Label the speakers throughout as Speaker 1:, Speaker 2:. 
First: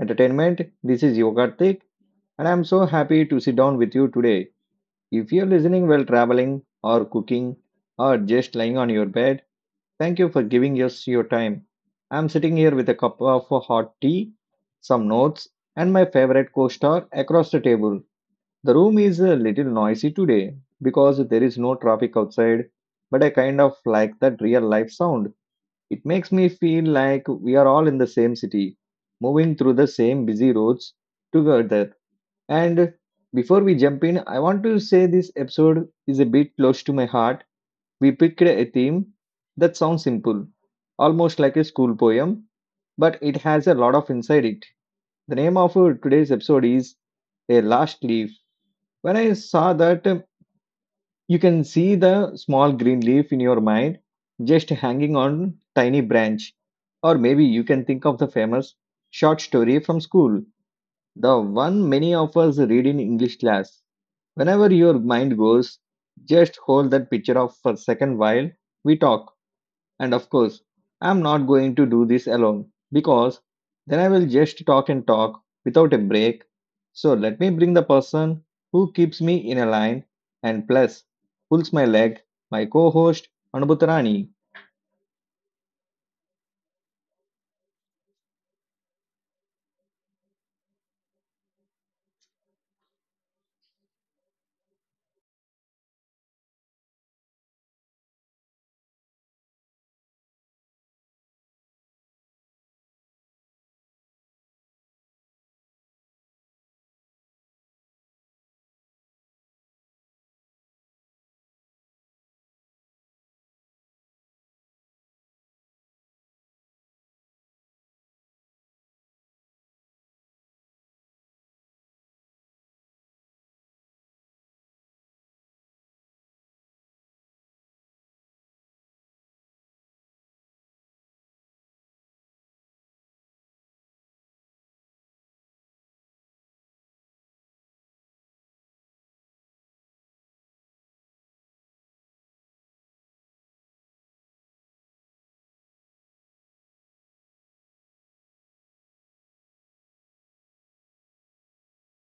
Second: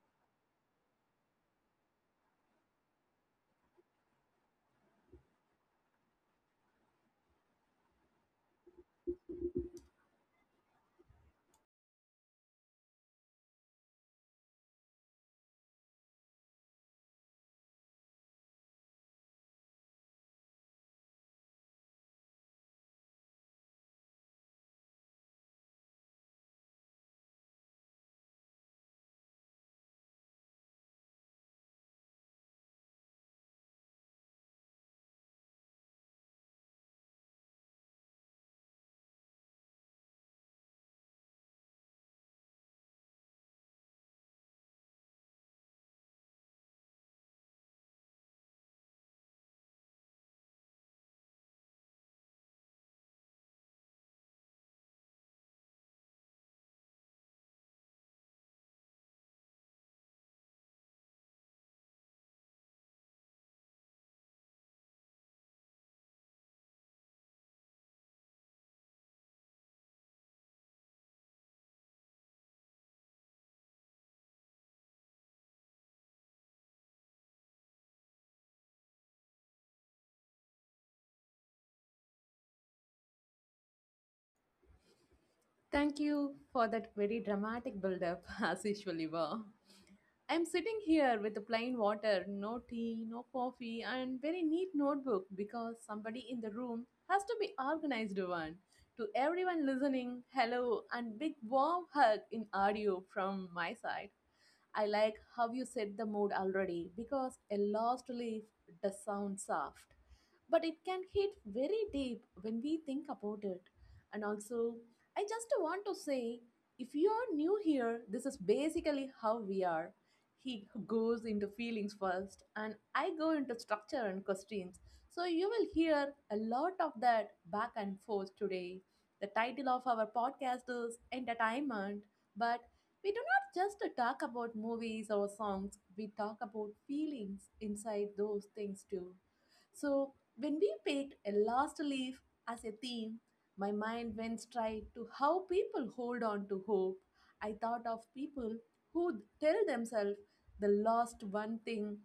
Speaker 1: Entertainment. This is Yogartik and I'm so happy to sit down with you today. If you're listening while traveling or cooking or just lying on your bed, thank you for giving us your time. I'm sitting here with a cup of hot tea, some notes, and my favorite co-star across the table. The room is a little noisy today because there is no traffic outside, but I kind of like that real life sound it makes me feel like we are all in the same city, moving through the same busy roads together. And before we jump in, I want to say this episode is a bit close to my heart. We picked a theme that sounds simple, almost like a school poem, but it has a lot of inside it. The name of today's episode is A Last Leaf. When I saw that you can see the small green leaf in your mind just hanging on tiny branch. Or maybe you can think of the famous short story from school, the one many of us read in English class. Whenever your mind goes, just hold that picture off for a second while we talk. And of course, I'm not going to do this alone because then I will just talk and talk without a break. So let me bring the person who keeps me in a line and plus pulls my leg, my co host Anubhut.
Speaker 2: Thank you for that very dramatic build-up, as usually were. I'm sitting here with the plain water, no tea, no coffee, and very neat notebook because somebody in the room has to be organized one. To everyone listening, hello and big warm hug in audio from my side. I like how you set the mood already because a lost leaf does sound soft, but it can hit very deep when we think about it. And also, I just want to say if you are new here, this is basically how we are. He goes into feelings first, and I go into structure and questions. So, you will hear a lot of that back and forth today. The title of our podcast is Entertainment, but we do not just talk about movies or songs, we talk about feelings inside those things too. So, when we picked a last leaf as a theme, my mind went straight to how people hold on to hope. I thought of people who tell themselves the last one thing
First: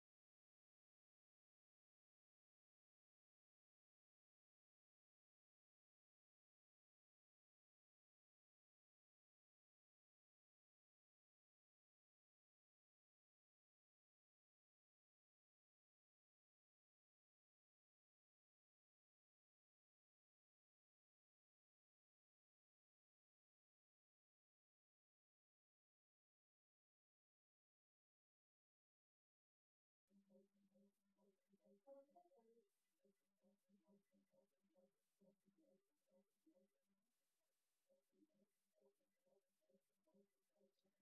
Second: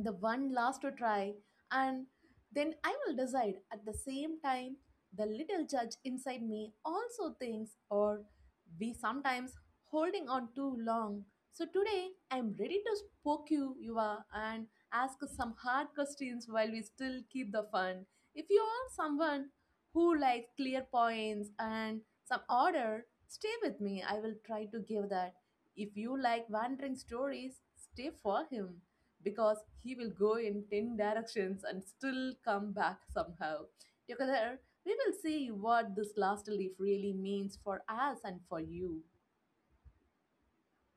Speaker 2: the one last to try, and then I will decide. At the same time, the little judge inside me also thinks, or we sometimes holding on too long. So today, I'm ready to poke you, Yuva, and ask some hard questions while we still keep the fun. If you are someone who likes clear points and some order, stay with me. I will try to give that. If you like wandering stories, stay for him because he will go in 10 directions and still come back somehow. Together, we will see what this last leaf really means for us and for you.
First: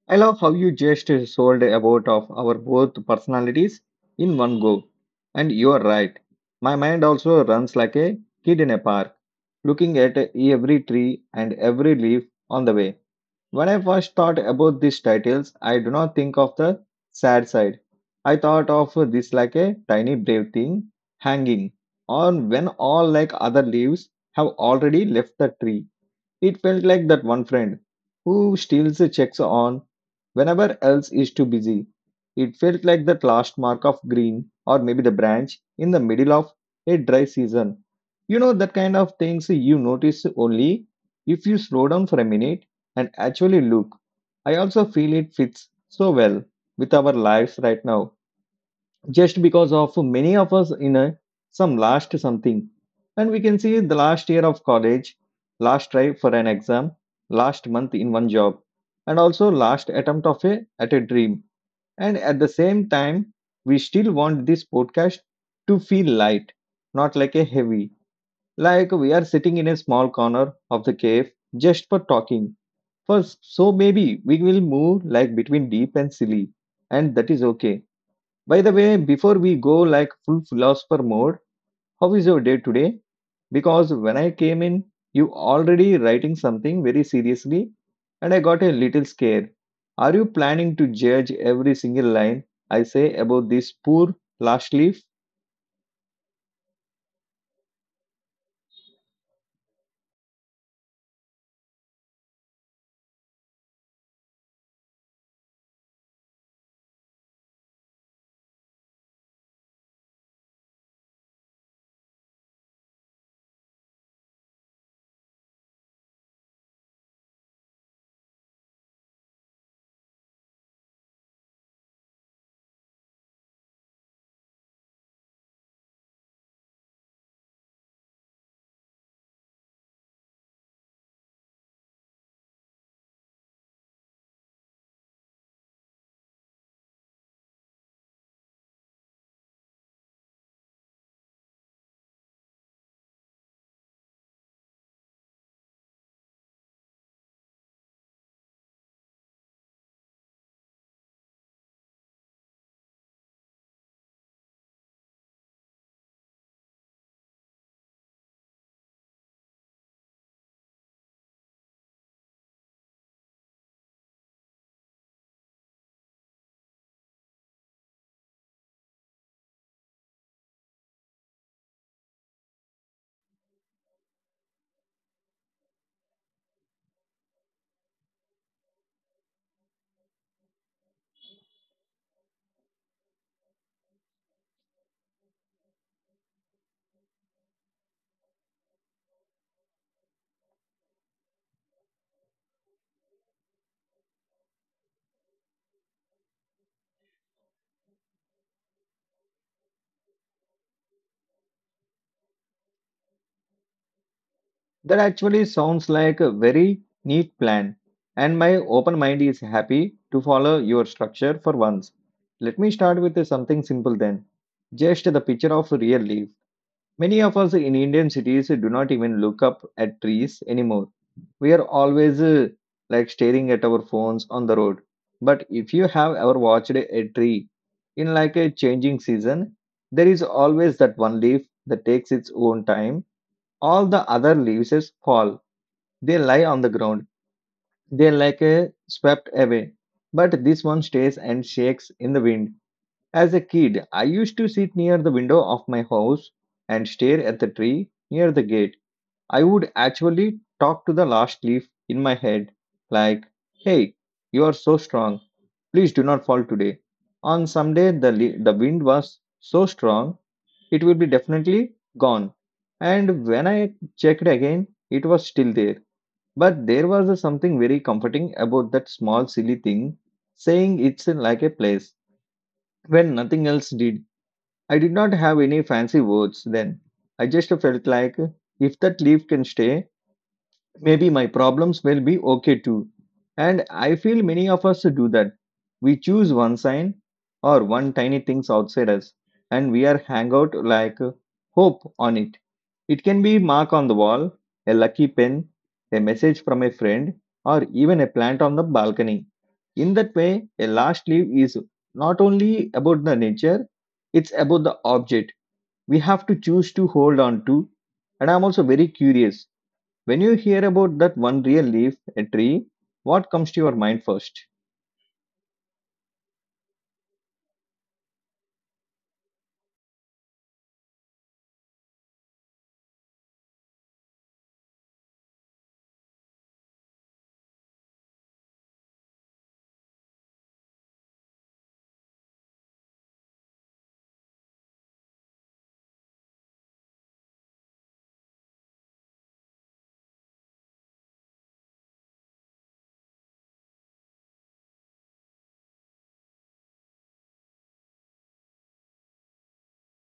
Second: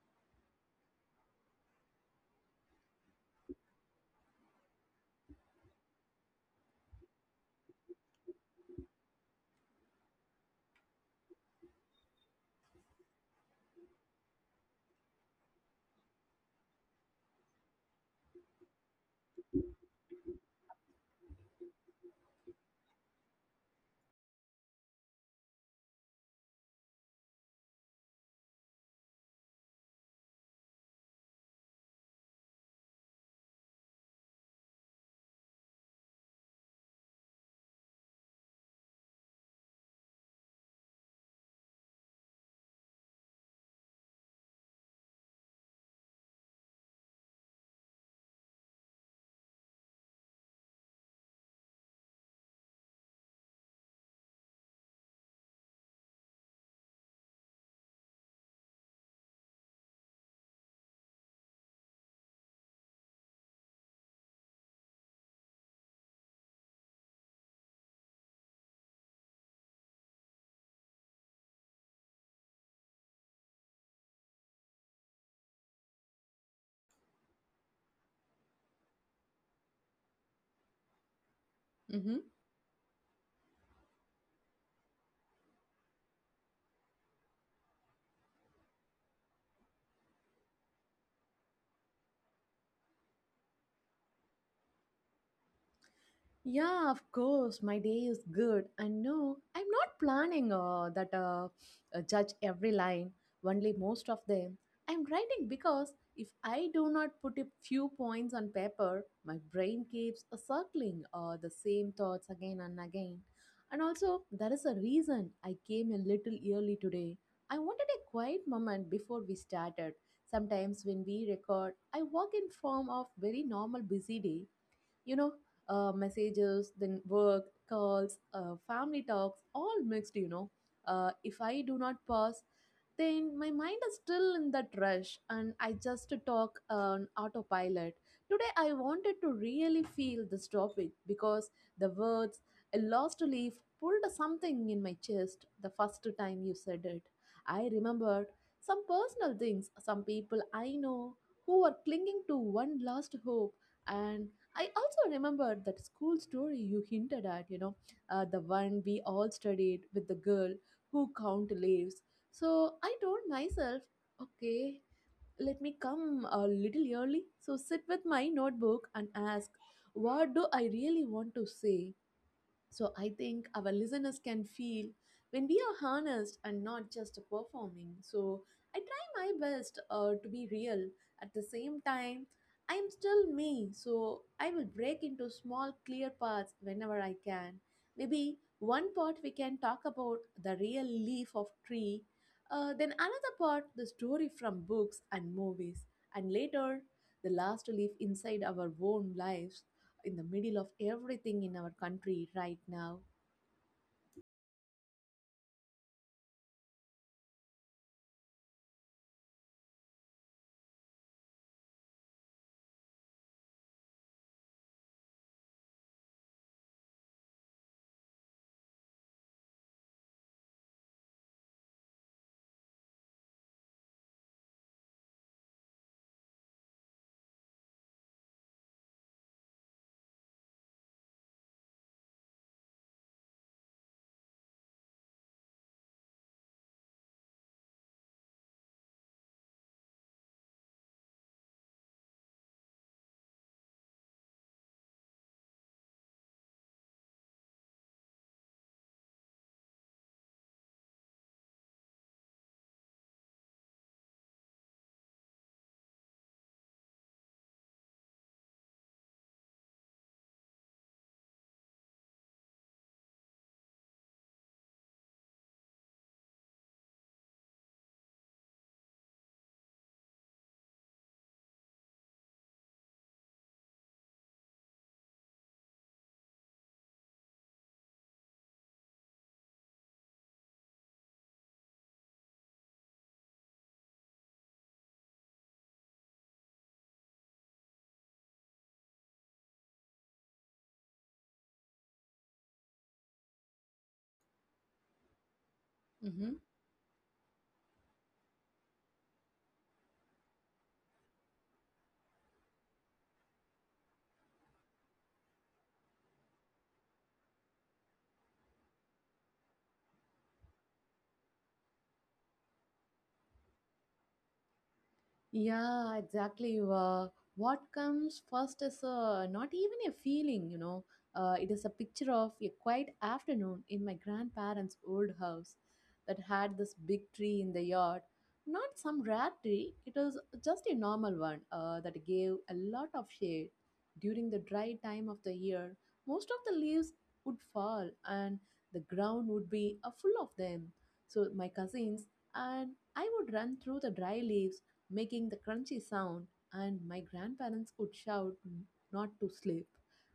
Speaker 1: I love how you just sold about of our both personalities in one go. And you are right. My mind also runs like a kid in a park, looking at every tree and every leaf on the way. When I first thought about these titles, I do not think of the sad side. I thought of this like a tiny brave thing hanging on when all like other leaves have already left the tree. It felt like that one friend who steals the checks on whenever else is too busy. It felt like that last mark of green or maybe the branch in the middle of a dry season. You know, that kind of things you notice only if you slow down for a minute and actually look. I also feel it fits so well with our lives right now just because of many of us in a, some last something and we can see the last year of college, last try for an exam, last month in one job, and also last attempt of a at a dream. And at the same time we still want this podcast to feel light, not like a heavy, like we are sitting in a small corner of the cave just for talking first. So maybe we will move like between deep and silly, and that is okay. By the way, before we go like full philosopher mode, how is your day today? Because when I came in, you already writing something very seriously and I got a little scared. Are you planning to judge every single line I say about this poor last leaf?
Speaker 2: Yeah, of course. My day is good. And no, I'm not planning that judge every line, only most of them. I'm writing because if I do not put a few points on paper, my brain keeps circling the same thoughts again and again. And also, there is a reason I came a little early today. I wanted a quiet moment before we started. Sometimes when we record, I work in form of very normal busy day you know, messages, then work, calls, family talks, all mixed, you know. If I do not pause, then my mind is still in that rush and I just talk on autopilot. Today, I wanted to really feel this topic because the words, a lost leaf, pulled something in my chest the first time you said it. I remembered some personal things, some people I know who were clinging to one last hope, and I also remember that school story you hinted at, you know, the one we all studied with the girl who count leaves. So I told myself, okay, let me come a little early. So sit with my notebook and ask, what do I really want to say? So I think our listeners can feel when we are harnessed and not just performing. So I try my best to be real. At the same time, I am still me. So I will break into small, clear parts whenever I can. Maybe one part we can talk about the real leaf of tree. Then another part, the story from books and movies. And later, the last leaf inside our own lives in the middle of everything in our country right now.
Speaker 1: That actually sounds like a very neat plan, and my open mind is happy to follow your structure for once. Let me start with something simple then. Just the picture of a real leaf. Many of us in Indian cities do not even look up at trees anymore. We are always like staring at our phones on the road. But if you have ever watched a tree in like a changing season, there is always that one leaf that takes its own time. All the other leaves fall. They lie on the ground. They are like swept away. But this one stays and shakes in the wind. As a kid, I used to sit near the window of my house and stare at the tree near the gate. I would actually talk to the last leaf in my head, like, hey, you are so strong. Please do not fall today. On some day, the wind was so strong, it will be definitely gone. And when I checked again, it was still there. But there was a something very comforting about that small, silly thing, saying it's like a place when nothing else did. I did not have any fancy words then. I just felt like if that leaf can stay, maybe my problems will be okay too. And I feel many of us do that. We choose one sign or one tiny things outside us and we are hang out like hope on it. It can be mark on the wall, a lucky pen, a
Speaker 2: Mhm.
Speaker 1: message from a friend, or even a plant on the balcony. In that way, a last leaf is not only about the nature, it's about the object we have to choose to hold on to. And I'm also very curious when you hear about that one real leaf, a tree, what comes to your mind first?
Speaker 2: Yeah, exactly. What comes first is not even a feeling, you know. It is a picture of a quiet afternoon in my grandparents' old house that had this big tree in the yard. Not some rare tree, it was just a normal one that gave a lot of shade. During the dry time of the year, most of the leaves would fall and the ground would be full of them. So my cousins and I would run through the dry leaves making the crunchy sound, and my grandparents would shout not to sleep.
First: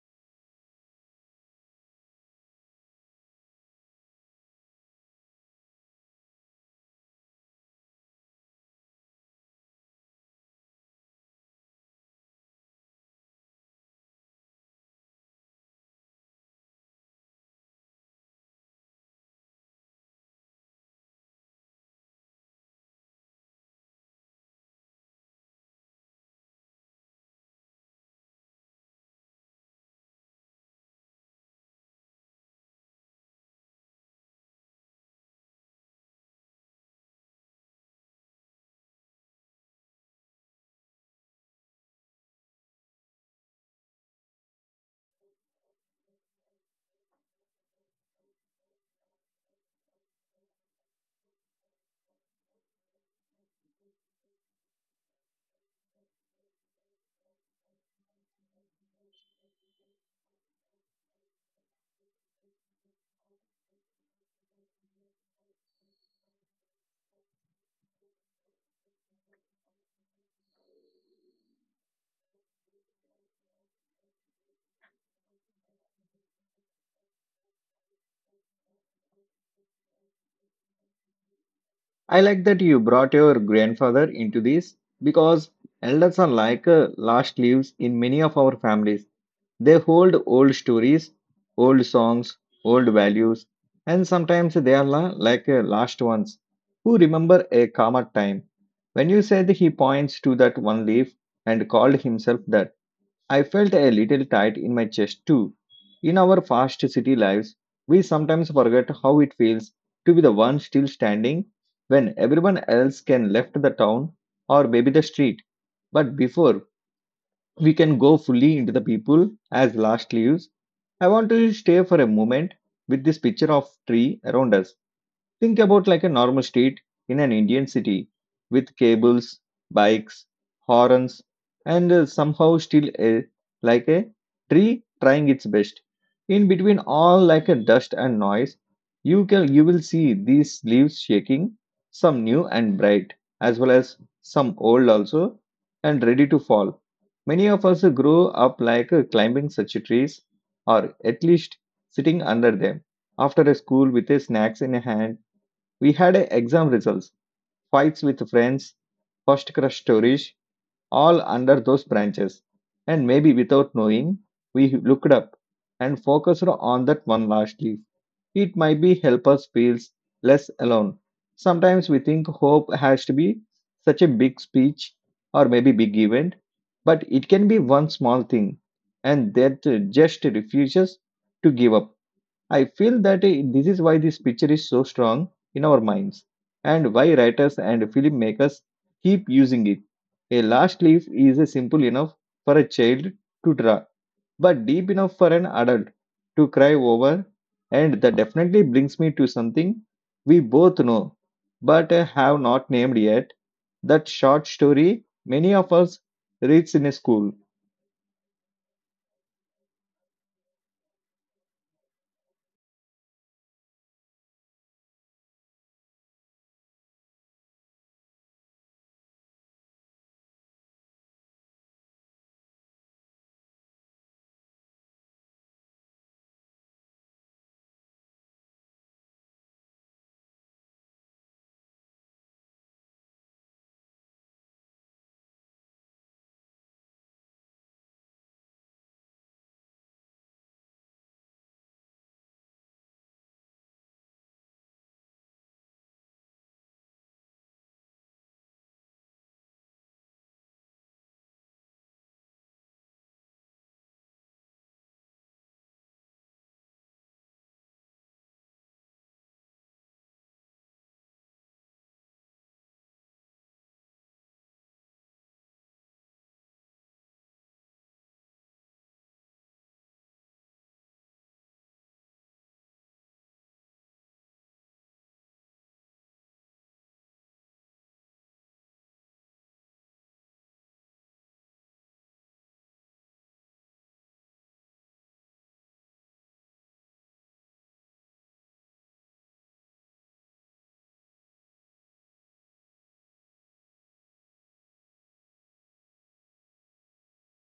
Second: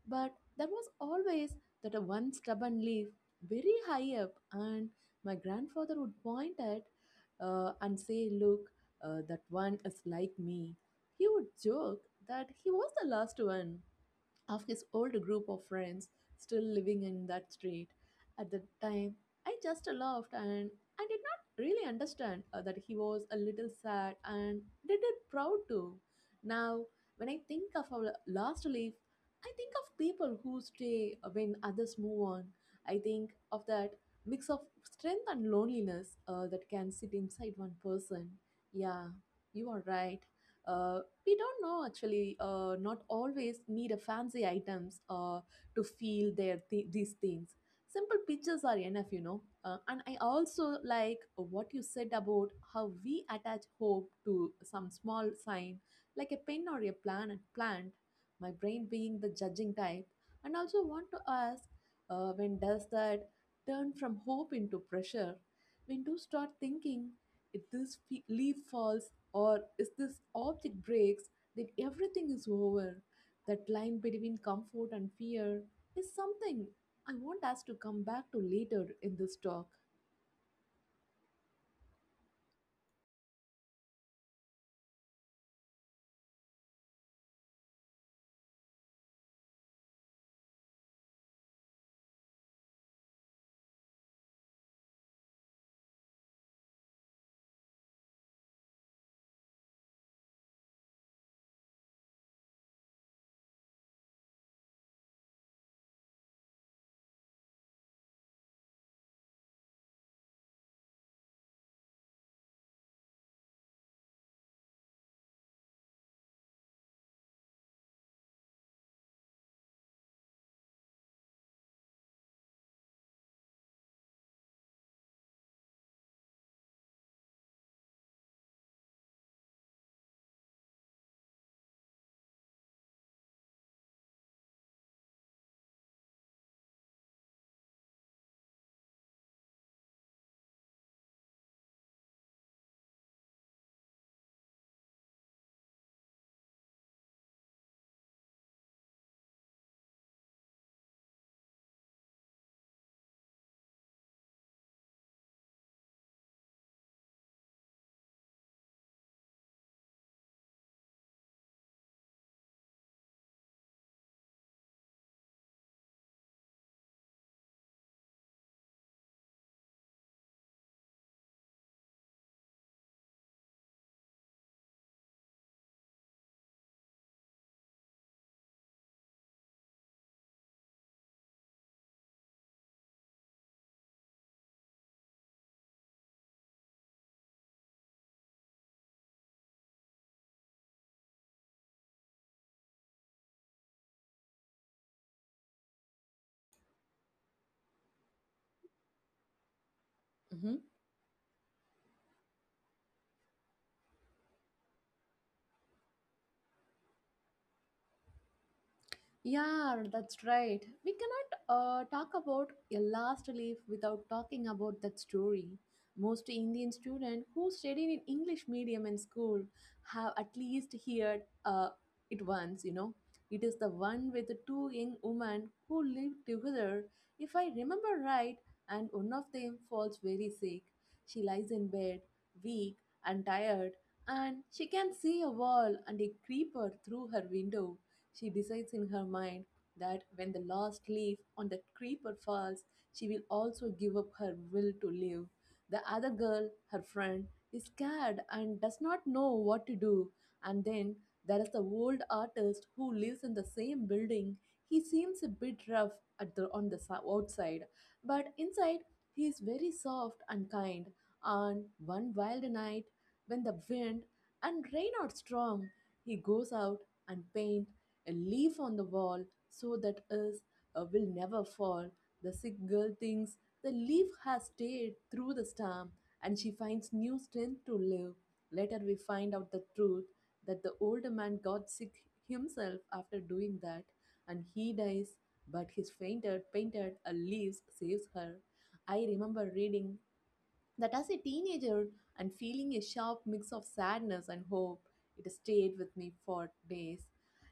Speaker 2: But there was always that a one stubborn leaf very high up, and my grandfather would point at and say, Look, that one is like me. He would joke that he was the last one, of his old group of friends still living in that street. At the time, I just laughed and I did not really understand that he was a little sad and did it proud too. Now, when I think of our last leaf, I think of people who stay when others move on. I think of that mix of strength and loneliness that can sit inside one person. Yeah, you are right. Uh, we don't know actually not always need a fancy items to feel their these things simple pictures are enough you know and I also like what you said about how we attach hope to some small sign like a pen or a plant my brain being the judging type and also want to ask when does that turn from hope into pressure when do start thinking if this leaf falls or if this object breaks, then everything is over. That line between comfort and fear is something I want us to come back to later in this talk.
Speaker 1: I like that you brought your grandfather into this because elders are like last leaves in many of our families. They hold old stories, old songs, old values, and sometimes they are like last ones who remember a calmer time. When you said he points to that one leaf and called himself that, I felt a little tight in my chest too. In our fast city lives, we sometimes forget how it feels to be the one still standing when everyone else can left the town or maybe the street. But before we can go fully into the people as last leaves, I want to stay for a moment with this picture of tree around us. Think about like a normal street in an Indian city with cables, bikes, horns, and somehow still a, like a tree trying its best. In between all like a dust and noise, you will see these leaves shaking, some new and bright, as well as some old also, and ready to fall. Many of us grow up like climbing such trees, or at least sitting under them after a school with a snacks in a hand we had a exam results, fights with friends, first crush stories, all under those branches. And maybe without knowing, we looked up and focused on that one last leaf. It might be help us feel less alone. Sometimes we think hope has to be such a big speech or maybe big event, but it can be one small thing, and that just refuses to give up. I feel that this is why this picture is so strong in our minds and why writers and filmmakers keep using it. A last leaf is simple enough for a child to draw, but deep enough for an adult to cry over, and that definitely brings me to something we both know but have not named yet, that short story many of us reads in school.
Speaker 2: Yeah, that's right. We cannot talk about a last leaf without talking about that story. Most Indian students who studied in English medium in school have at least heard it once, you know. It is the one with the two young women who lived together, if I remember right, and one of them falls very sick. She lies in bed, weak and tired, and she can see a wall and a creeper through her window. She decides in her mind that when the last leaf on that creeper falls, she will also give up her will to live. The other girl, her friend, is scared and does not know what to do. And then there is the old artist who lives in the same building. He seems a bit rough at the, on the outside, but inside he is very soft and kind. On one wild night, when the wind and rain are strong, he goes out and paints a leaf on the wall so that is will never fall. The sick girl thinks the leaf has stayed through the storm and she finds new strength to live. Later, we find out the truth that the older man got sick himself after doing that and he dies, but his fainted, painted a leaves saves her. I remember reading that as a teenager and feeling a sharp mix of sadness and hope, it stayed with me for days.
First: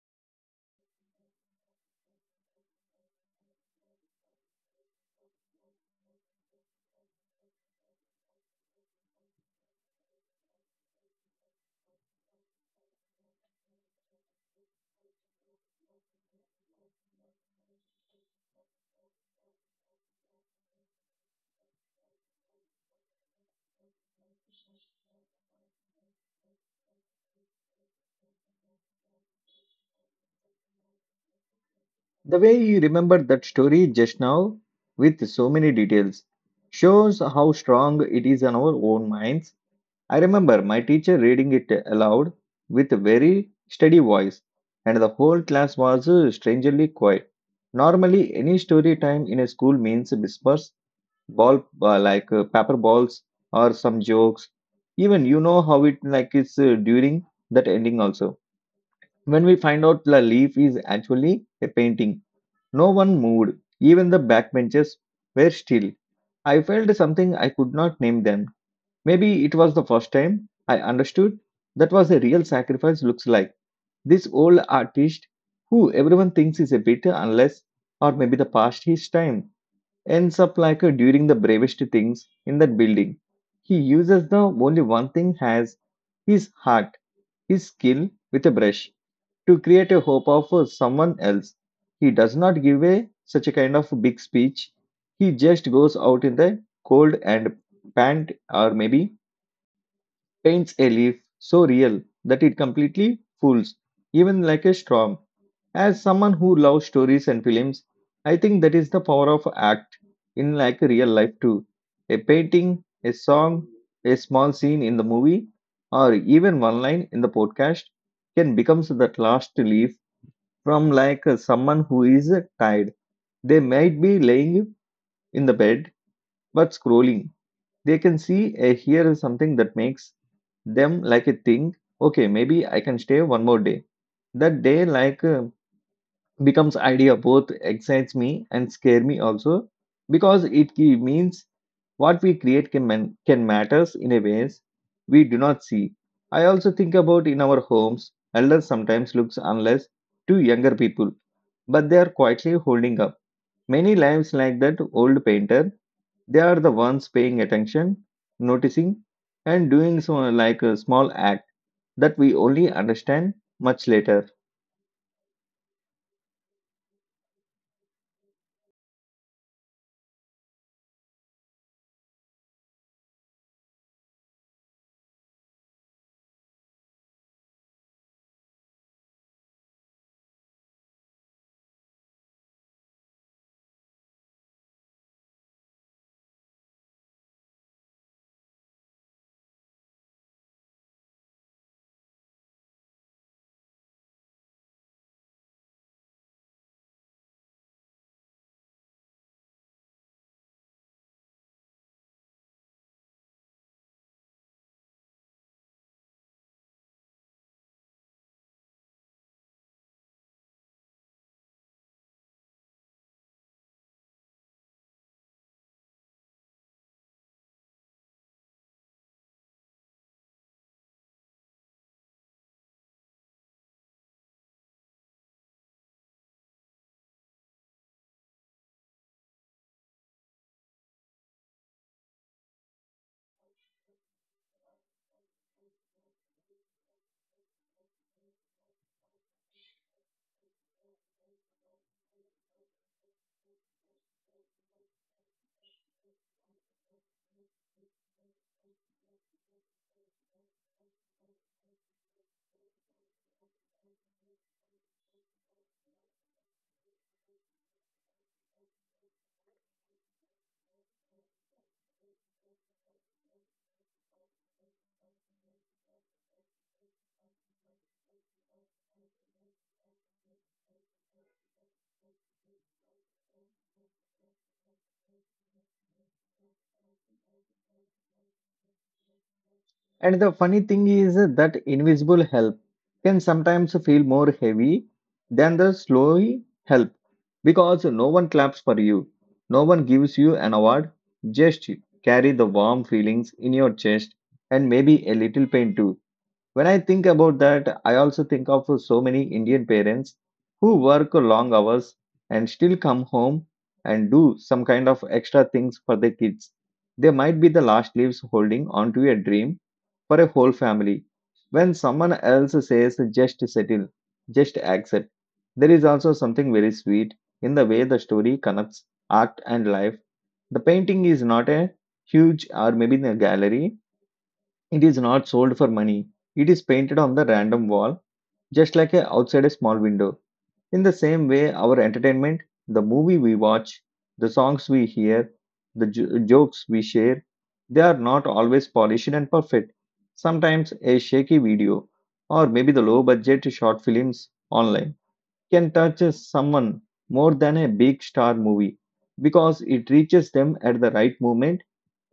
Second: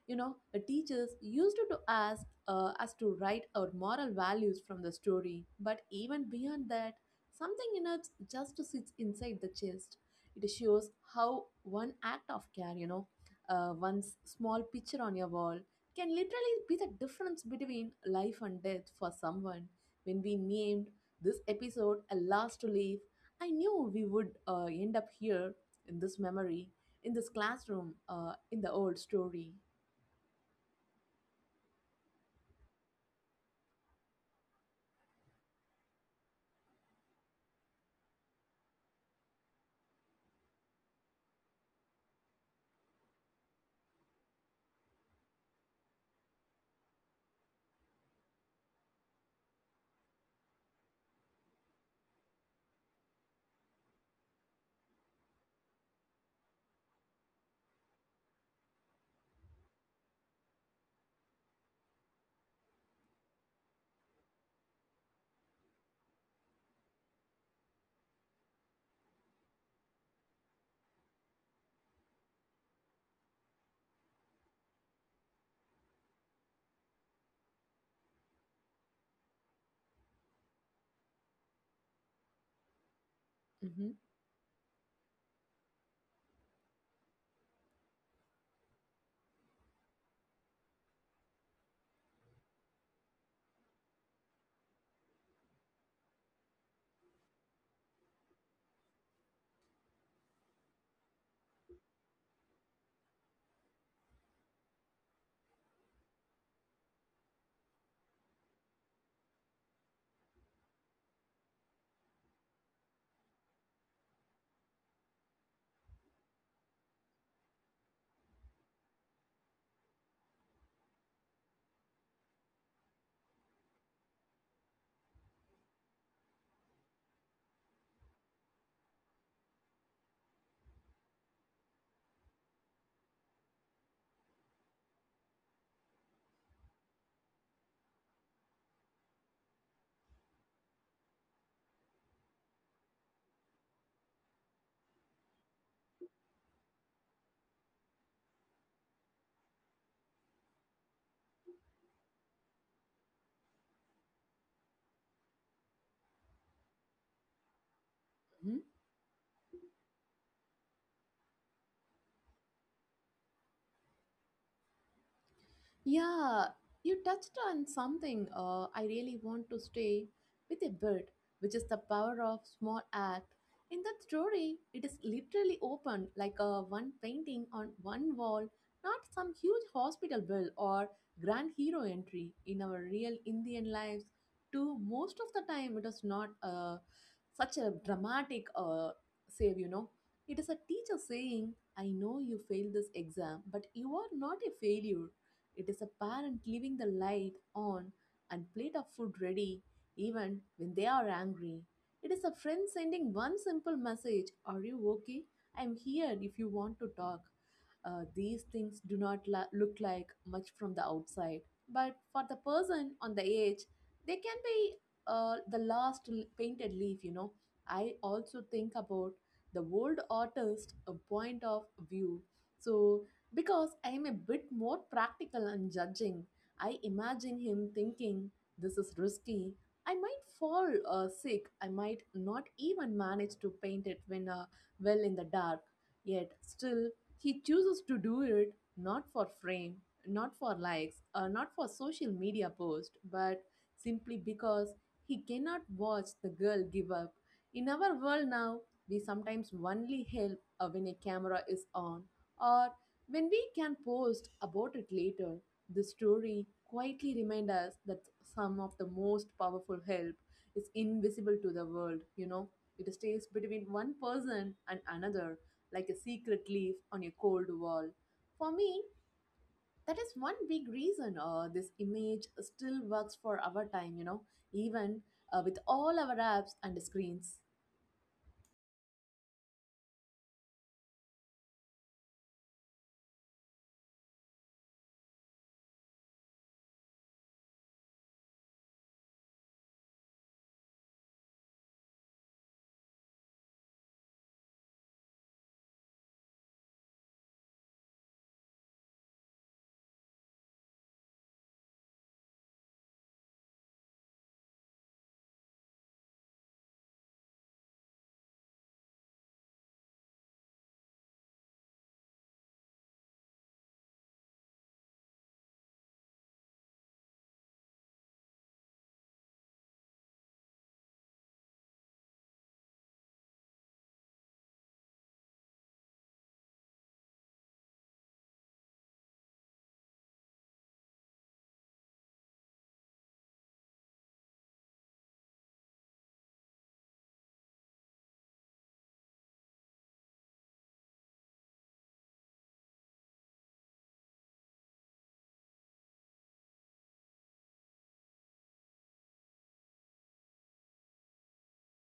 Speaker 2: You know, the teachers used to ask us to write our moral values from the story, but even beyond that, something in us just sits inside the chest. It shows how one act of care, you know, one small picture on your wall can literally be the difference between life and death for someone. When we named this episode a last to leave I knew we would end up here in this memory, in this classroom, in the old story.
Speaker 1: The way you remembered that story just now with so many details shows how strong it is in our own minds. I remember my teacher reading it aloud with a very steady voice, and the whole class was strangely quiet. Normally, any story time in a school means whispers, ball like paper balls, or some jokes. Even you know how it like is during that ending also. When we find out the leaf is actually a painting, no one moved. Even the backbenches were still. I felt something I could not name them. Maybe it was the first time I understood that was a real sacrifice looks like. This old artist, who everyone thinks is a bit unless or maybe the past his time, ends up like a during the bravest things in that building. He
Speaker 2: Hmm.
Speaker 1: uses the only one thing has his heart, his skill with a brush to create a hope of someone else. He does not give a such a kind of big speech. He just goes out in the cold and pant or maybe paints a leaf so real that it completely fools, even like a storm. As someone who loves stories and films, I think that is the power of act in like real life too. A painting, a song, a small scene in the movie, or even one line in the podcast can becomes that last leaf from like someone who is tired. They might be laying in the bed but scrolling. They can see here is something that makes them like a think, okay, maybe I can stay one more day. That day like becomes idea both excites me and scare me also because it means what we create can matters in a ways we do not see. I also think about in our homes, elders sometimes looks unless to younger people, but they are quietly holding up. Many lives like that old painter, they are the ones paying attention, noticing, and doing so like a small act that we only understand much later.
Speaker 2: Yeah, you touched on something I really want to stay with a bit, which is the power of small act. In that story, it is literally open like a one painting on one wall, not some huge hospital bill or grand hero entry in our real Indian lives. To most of the time, it is not such a dramatic save, you know. It is a teacher saying, I know you failed this exam, but you are not a failure it is a parent leaving the light on and plate of food ready even when they are angry. It is a friend sending one simple message Are you okay? I am here if you want to talk. These things do not look like much from the outside, but for the person on the edge, they can be the last painted leaf, you know. I also think about the old artist a point of view. So because I am a bit more practical and judging, I imagine him thinking, This is risky. I might fall sick. I might not even manage to paint it when well in the dark. Yet, still, he chooses to do it not for fame, not for likes, or not for social media post, but simply because he cannot watch the girl give up. In our world now, we sometimes only help when a camera is on or when we can post about it later, the story quietly reminds us that some of the most powerful help is invisible to the world, you know. It stays between one person and another, like a secret leaf on a cold wall. For me, that is one big reason this image still works for our time, you know, even with all our apps and screens.
Speaker 1: And the funny thing is that invisible help can sometimes feel more heavy than the slow help. Because no one claps for you, no one gives you an award, just carry the warm feelings in your chest and maybe a little pain too. When I think about that, I also think of so many Indian parents who work long hours and still come home and do some kind of extra things for their kids. They might be the last leaves holding onto a dream for a whole family. When someone else says, just settle, just accept, there is also something very sweet in the way the story connects art and life. The painting is not a huge or maybe in a gallery, it is not sold for money. It is painted on the random wall, just like a, outside a small window. In the same way, our entertainment, the movie we watch, the songs we hear, the jokes we share, they are not always polished and perfect. Sometimes a shaky video or maybe the low budget short films online can touch someone more than a big star movie because it reaches them at the right moment,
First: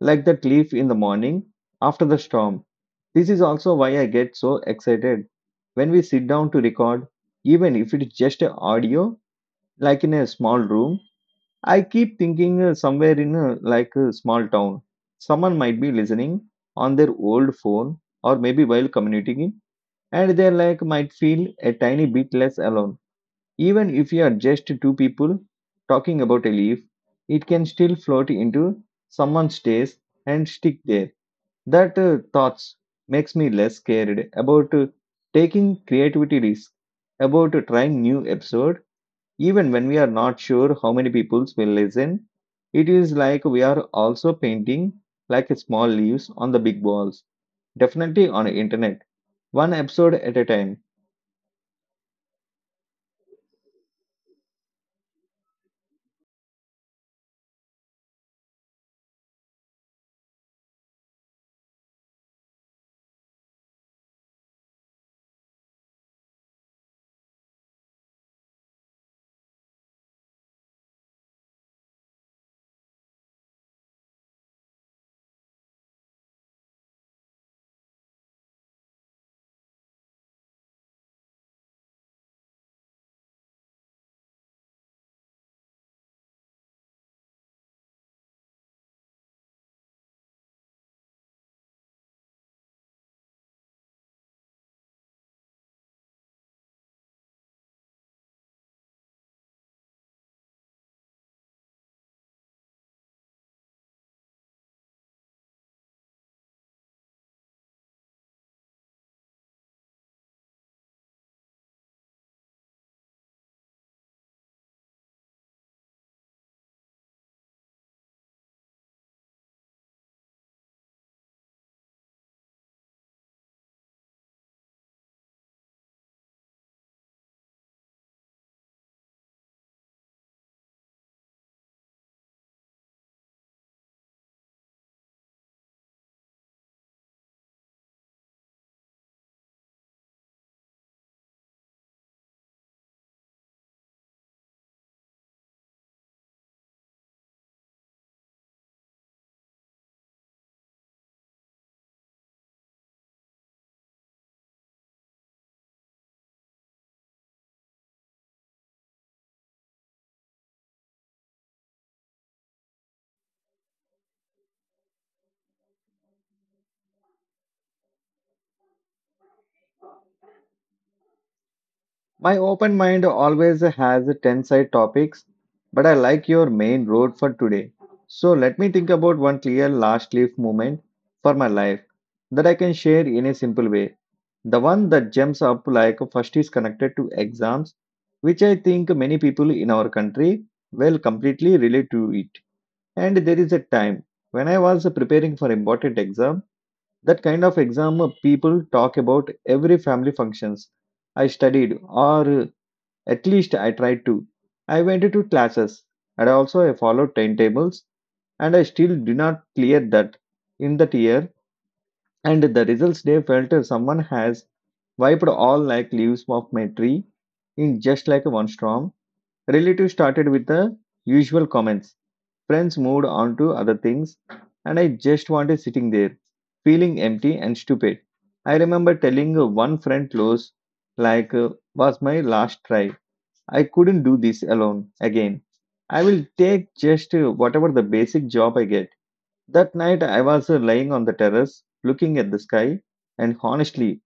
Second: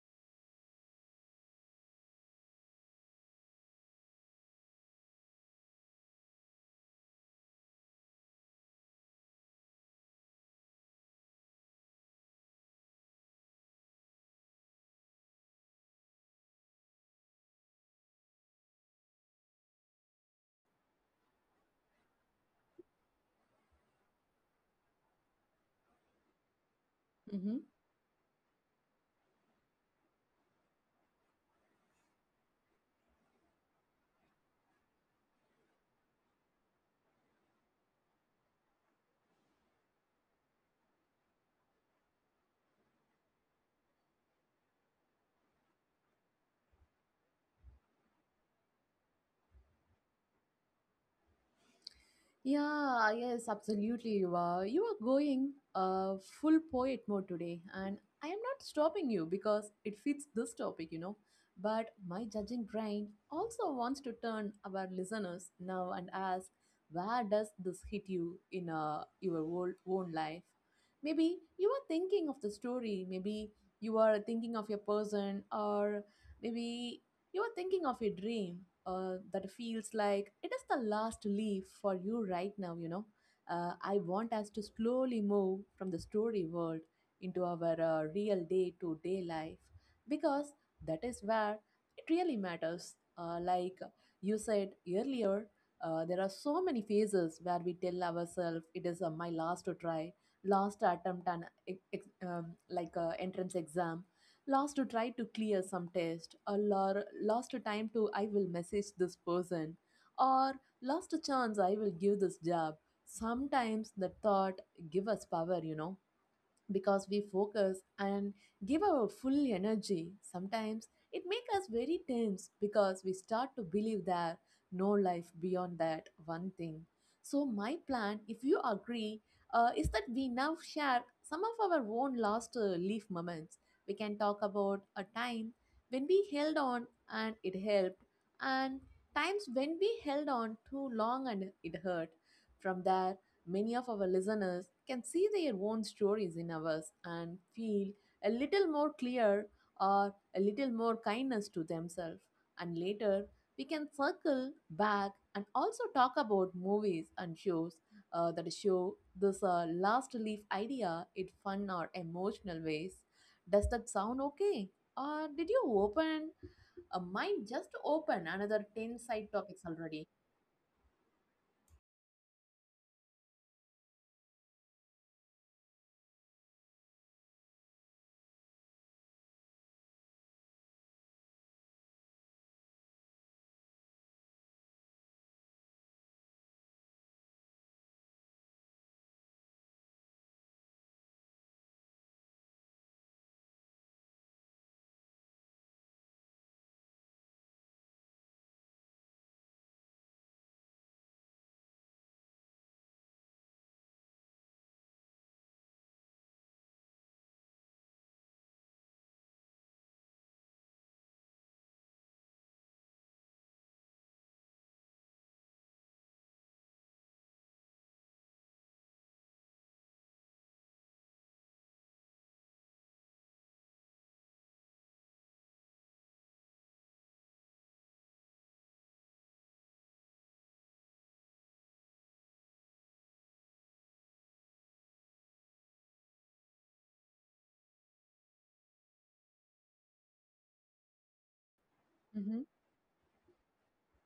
Speaker 1: like that leaf in the morning after the storm. This is also why I get so excited when we sit down to record, even if it's just a audio, like in a small room. I keep thinking somewhere in a, like a small town, someone might be listening on their old phone or maybe while communicating, and they like might feel a tiny bit less alone. Even if you are just two people talking about a leaf, it can still float into someone's taste and stick there. That thoughts makes me less scared about taking creativity risk, about trying new episode, even when we are not sure how many people will listen. It is like we are also painting like small leaves on the big walls. Definitely on internet, one episode at a time.
Speaker 2: Yeah, yes, absolutely. You are. You are going full poet mode today, and I am not stopping you because it fits this topic, you know. But my judging brain also wants to turn our listeners now and ask, where does this hit you in your old, own life? Maybe you are thinking of the story. Maybe you are thinking of your person, or maybe you're thinking of a dream that feels like it is the last leaf for you right now, you know. I want us to slowly move from the story world into our real day to day life because that is where it really matters. Like you said earlier, there are so many phases where we tell ourselves it is my last try, last attempt, and like entrance exam lost to try to clear some test, or lost to time to I will message this person, or lost a chance I will give this job. Sometimes the thought give us power, you know because we focus and give our full energy. Sometimes it makes us very tense because we start to believe there no life beyond that one thing. So my plan, if you agree, is that we now share some of our own lost leaf moments. We can talk about a time when we held on and it helped, and times when we held on too long and it hurt. From there, many of our listeners can see their own stories in ours and feel a little more clear or a little more kindness to themselves. And later, we can circle back and also talk about movies and shows that show this last leaf idea in fun or emotional ways. Does that sound okay? Or did you open a mind just to open another 10 side topics already?
Speaker 1: My open mind always has 10 side topics, but I like your main road for today. So let me think about one clear last leaf moment for my life that I can share in a simple way. The one that jumps up like first is connected to exams, which I think many people in our country will completely relate to it. And there is a time when I was preparing for important exam, that kind of exam people talk about every family functions. I studied or at least I tried to. I went to classes and also I followed timetables and I still did not clear that in that year, and the results day felt as someone has wiped all like leaves off my tree in just like one storm. Relatives started with the usual comments. Friends moved on to other things, and I just wanted sitting there, feeling empty and stupid. I remember telling one friend close, like, was my last try. I couldn't do this alone again. I will take just whatever the basic job I get. That night, I was lying on the terrace, looking at the
Speaker 2: Mm-hmm.
Speaker 1: sky, and honestly,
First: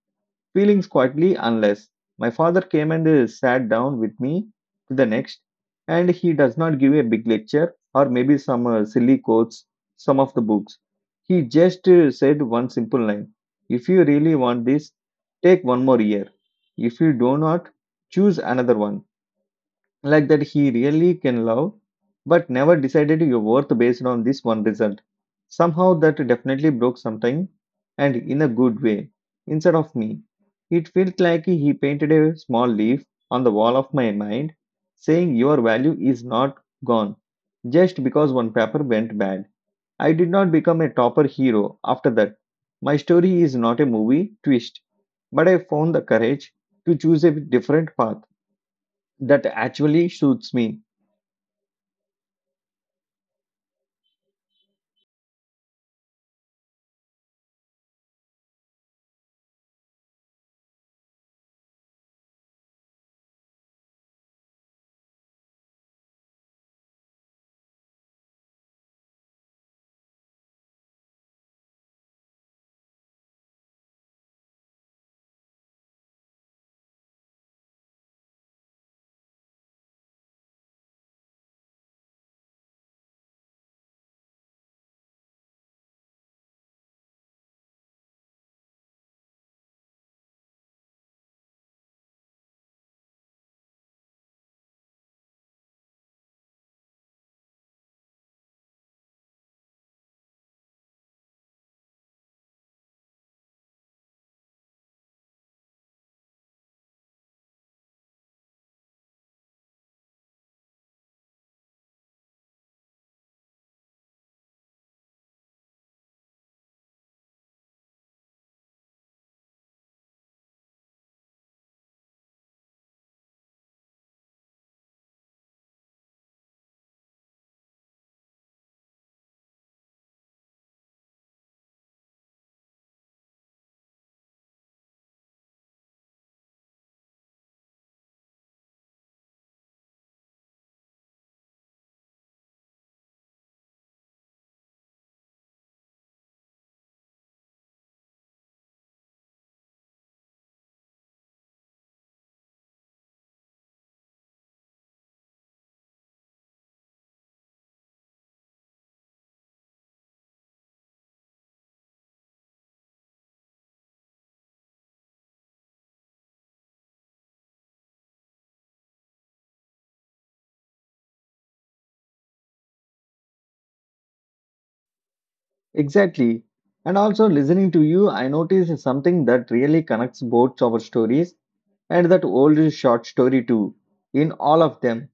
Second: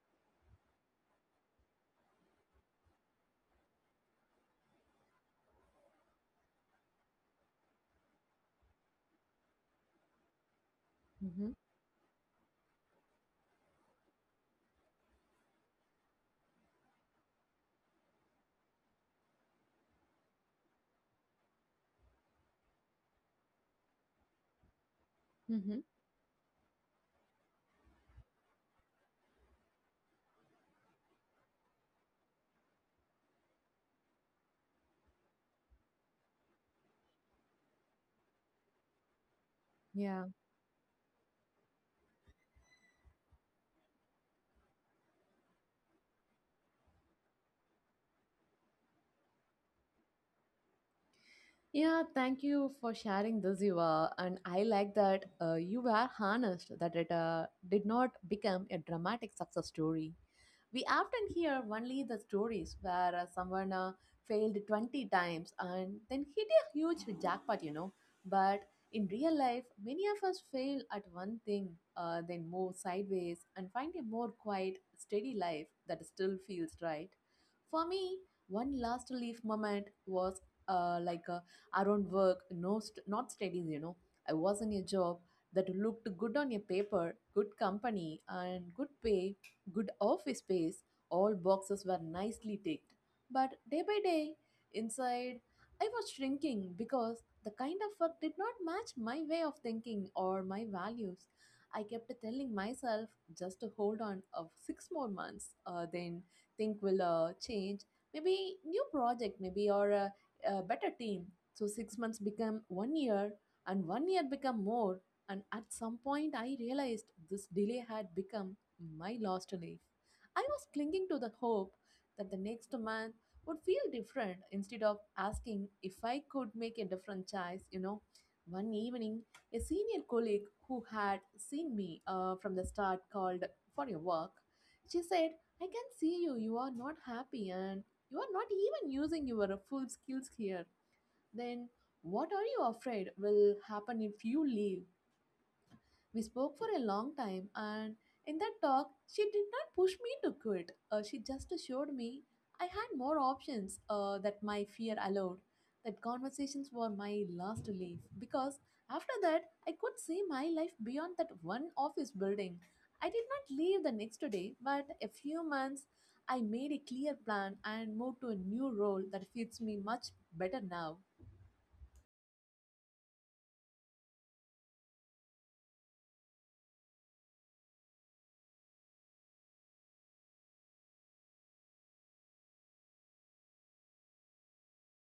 Speaker 1: feeling quietly unless my father came and sat down with me to the next, and he does not give a big lecture or maybe some silly quotes, some of the books. He
Speaker 2: Mm-hmm.
Speaker 1: just said one simple line. If you really want this, take one more year. If you do not, choose another one like that he really can love, but never decided your worth based on this one result.
Speaker 2: Mm-hmm.
Speaker 1: Somehow that definitely broke sometime and in a good way. Instead of me, it felt like he painted a small leaf on the wall of my mind saying your value is not gone just because one paper went bad. I
Speaker 2: Yeah.
Speaker 1: did not become a topper hero after that. My story is not a movie twist, but I found the courage to choose a different path that actually suits me.
Speaker 2: Yeah, thank you for sharing this, Yuva. And I like that you were honest that it did not become a dramatic success story. We often hear only the stories where someone failed 20 times and then hit a huge jackpot, you know. But in real life, many of us fail at one thing, then move sideways and find a more quiet, steady life that still feels right. For me, one last relief moment was like around work, no not studies, you know. I was in a job that looked good on a paper, good company, and good pay, good office space, all boxes were nicely ticked. But day by day, inside, I was shrinking because the kind of work did not match my way of thinking or my values. I kept telling myself just to hold on of six more months, then think will change. Maybe new project, maybe a better team. So 6 months become 1 year, and 1 year become more. And at some point, I realized this delay had become my lost leaf. I was clinging to the hope that the next man would feel different instead of asking if I could make a different choice. You know, one evening, a senior colleague who had seen me from the start called for your work. She said, I can see you, you are not happy and you are not even using your full skills here. Then what are you afraid will happen if you leave? We spoke for a long time, and in that talk, she did not push me to quit. She just assured me I had more options that my fear allowed. That conversations were my last leaf because after that, I could see my life beyond that one office building. I did not leave the next day, but a few months I made a clear plan and moved to a new role that fits me much better now.
Speaker 1: Exactly. And also listening to you, I noticed something that really connects both our stories and that old short story too. In all of them,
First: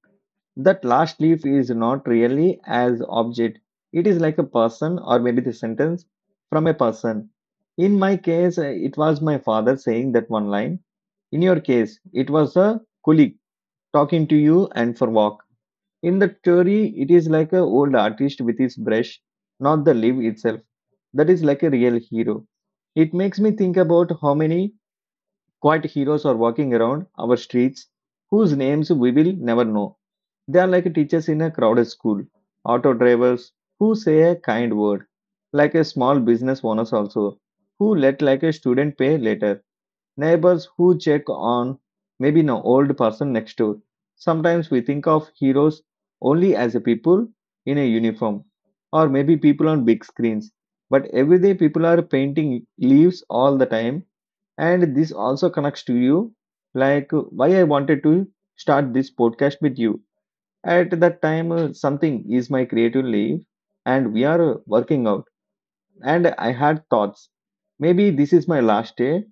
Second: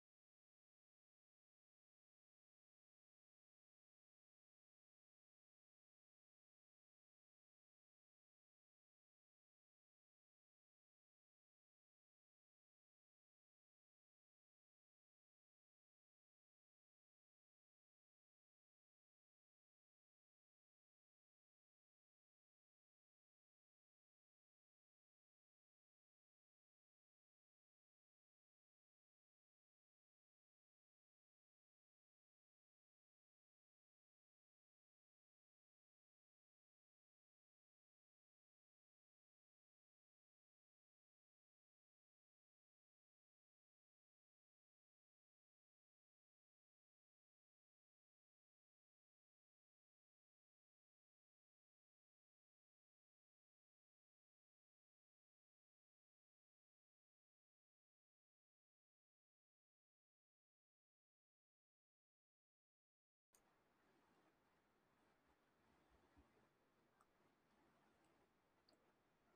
Speaker 1: that last leaf is not really as object. It is like a person or maybe the sentence from a person. In my case, it was my father saying that one line. In your case, it was a colleague talking to you and for walk. In the story, it is like a old artist with his brush, not the leaf itself that is like a real hero. It makes me think about how many quiet heroes are walking around our streets whose names we will never know. They are like teachers in a crowded school, auto drivers who say a kind word, like a small business owners also, who let like a student pay later, neighbors who check on maybe an old person next door. Sometimes we think of heroes only as a people in a uniform or maybe people on big screens. But everyday people are painting leaves all the time. And this also connects to you, like why I wanted to start this podcast with you. At that time, something is my creative leaf, and we are working out. And I had thoughts maybe this is my last day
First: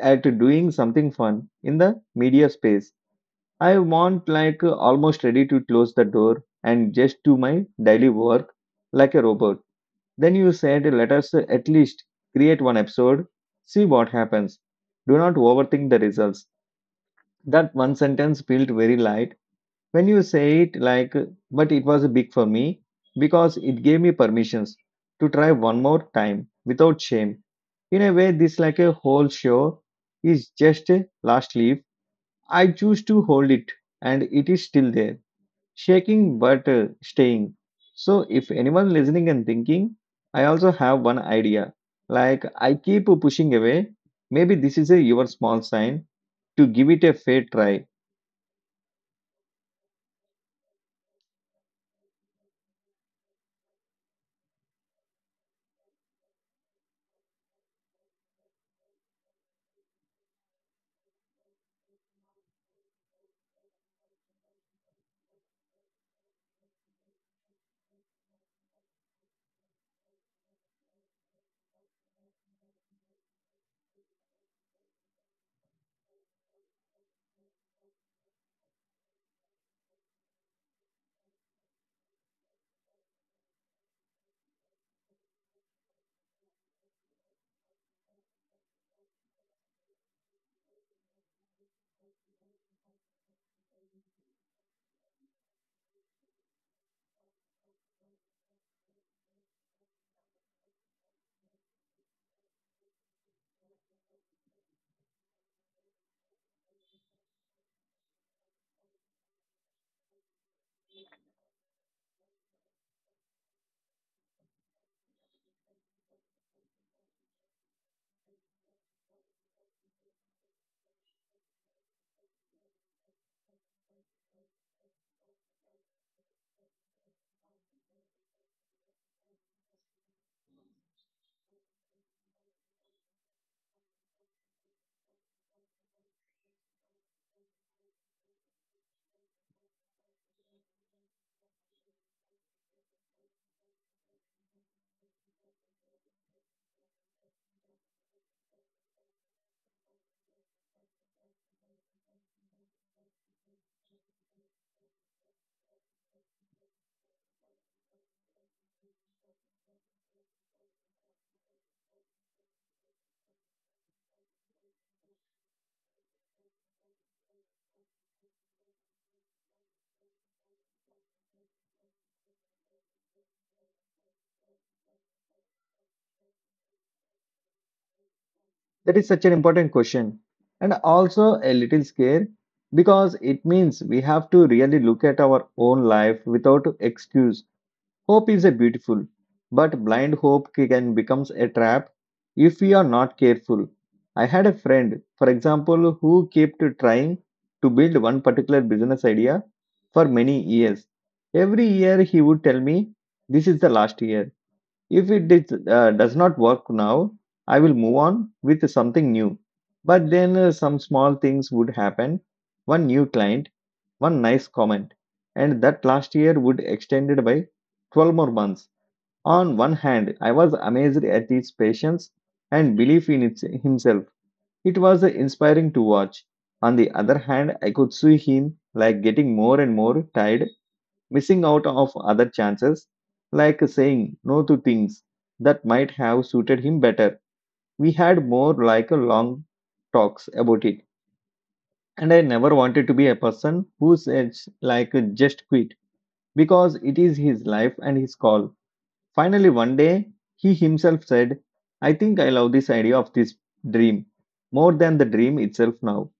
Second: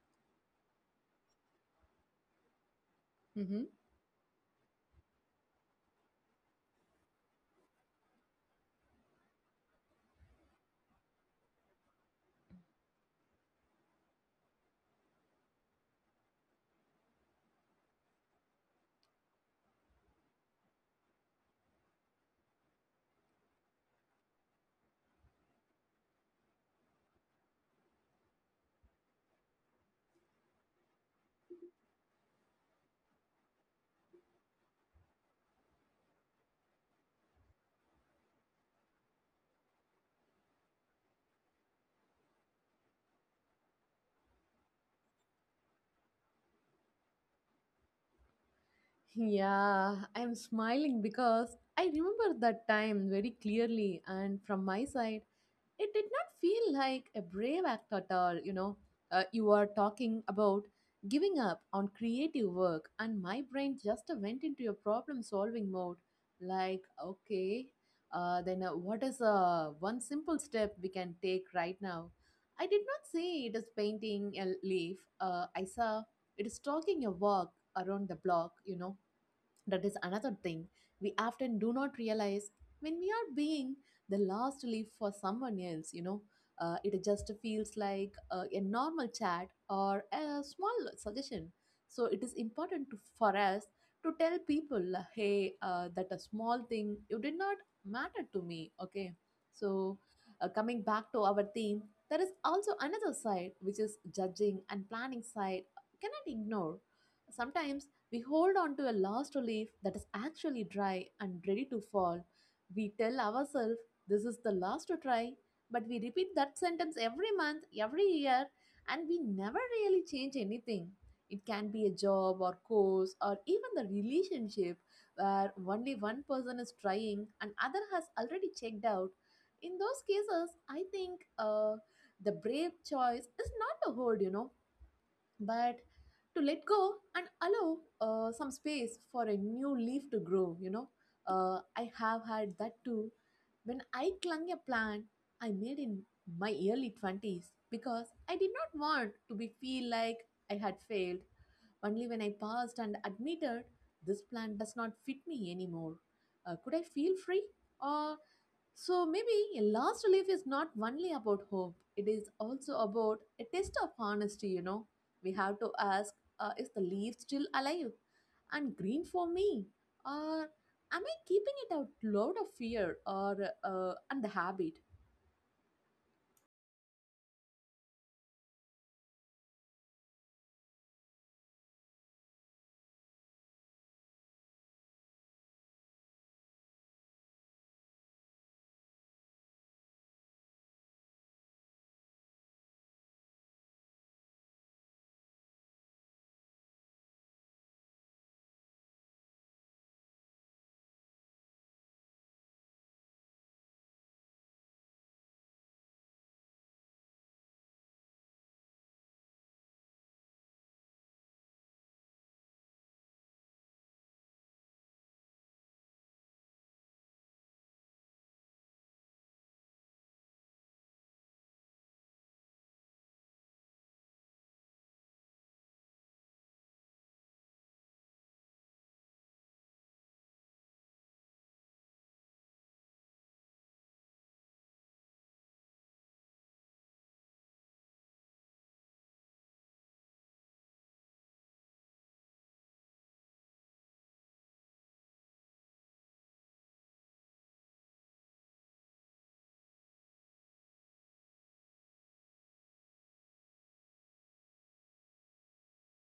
Speaker 1: at doing something fun in the media space.
Speaker 2: Mm-hmm.
Speaker 1: I want like almost ready to close the door and just do my daily work like a robot. Then you said, let us at least create one episode, see what happens. Do not overthink the results. That one sentence felt very light when you say it like, but it was big for me because it gave me permissions to try one more time without shame. In a way, this like a whole show is just a last leaf I choose to hold it, and it is still there, shaking but staying. So, if anyone listening and thinking, I also have one idea. Like I keep pushing away. Maybe this is a your small sign to give it a fair try.
Speaker 2: Yeah, I'm smiling because I remember that time very clearly, and from my side, it did not feel like a brave act at all. You know, you are talking about giving up on creative work, and my brain just went into a problem solving mode. Like, okay, then what is one simple step we can take right now? I did not say it is painting a leaf. I saw it is talking a walk around the block, you know that is another thing we often do not realize when we are being the last leaf for someone else, you know. It just feels like a normal chat or a small suggestion. So it is important to, for us to tell people, hey, that a small thing, you did not matter to me, okay? So coming back to our theme, there is also another side, which is judging and planning side, cannot ignore sometimes we hold on to a last leaf that is actually dry and ready to fall. We tell ourselves, this is the last to try, but we repeat that sentence every month, every year, and we never really change anything. It can be a job or course or even the relationship where only one person is trying and other has already checked out. In those cases, I think the brave choice is not a hold, you know but to let go and allow some space for a new leaf to grow you know I have had that too when I clung a plan, I made in my early 20s because I did not want to be feel like I had failed only when I passed and admitted this plan does not fit me anymore could I feel free or so maybe a last relief is not only about hope, it is also about a test of honesty, you know. We have to ask is the leaf still alive and green for me? Or am I keeping it out loud of fear or and the habit?
Speaker 1: That is such an important question, and also a little scare because it means we have to really look at our own life without excuse. Hope is a beautiful, but blind hope can become a trap if we are not careful. I had a friend, for example, who kept trying to build one particular business idea for many years. Every year he would tell me, this is the last year. If it did, does not work now, I will move on with something new. But then some small things would happen, one new client, one nice comment, and that last year would extended by 12 more months. On one hand, I was amazed at his patience and belief in its, himself. It was inspiring to watch. On the other hand, I could see him like getting more and more tired missing out of other chances, like saying no to things that might have suited him better. We had more like a long talks about it, and I never wanted to be a person who says like just quit because it is his life and his call. Finally, one day, he himself said, I think I love this idea of this dream more than the dream itself now,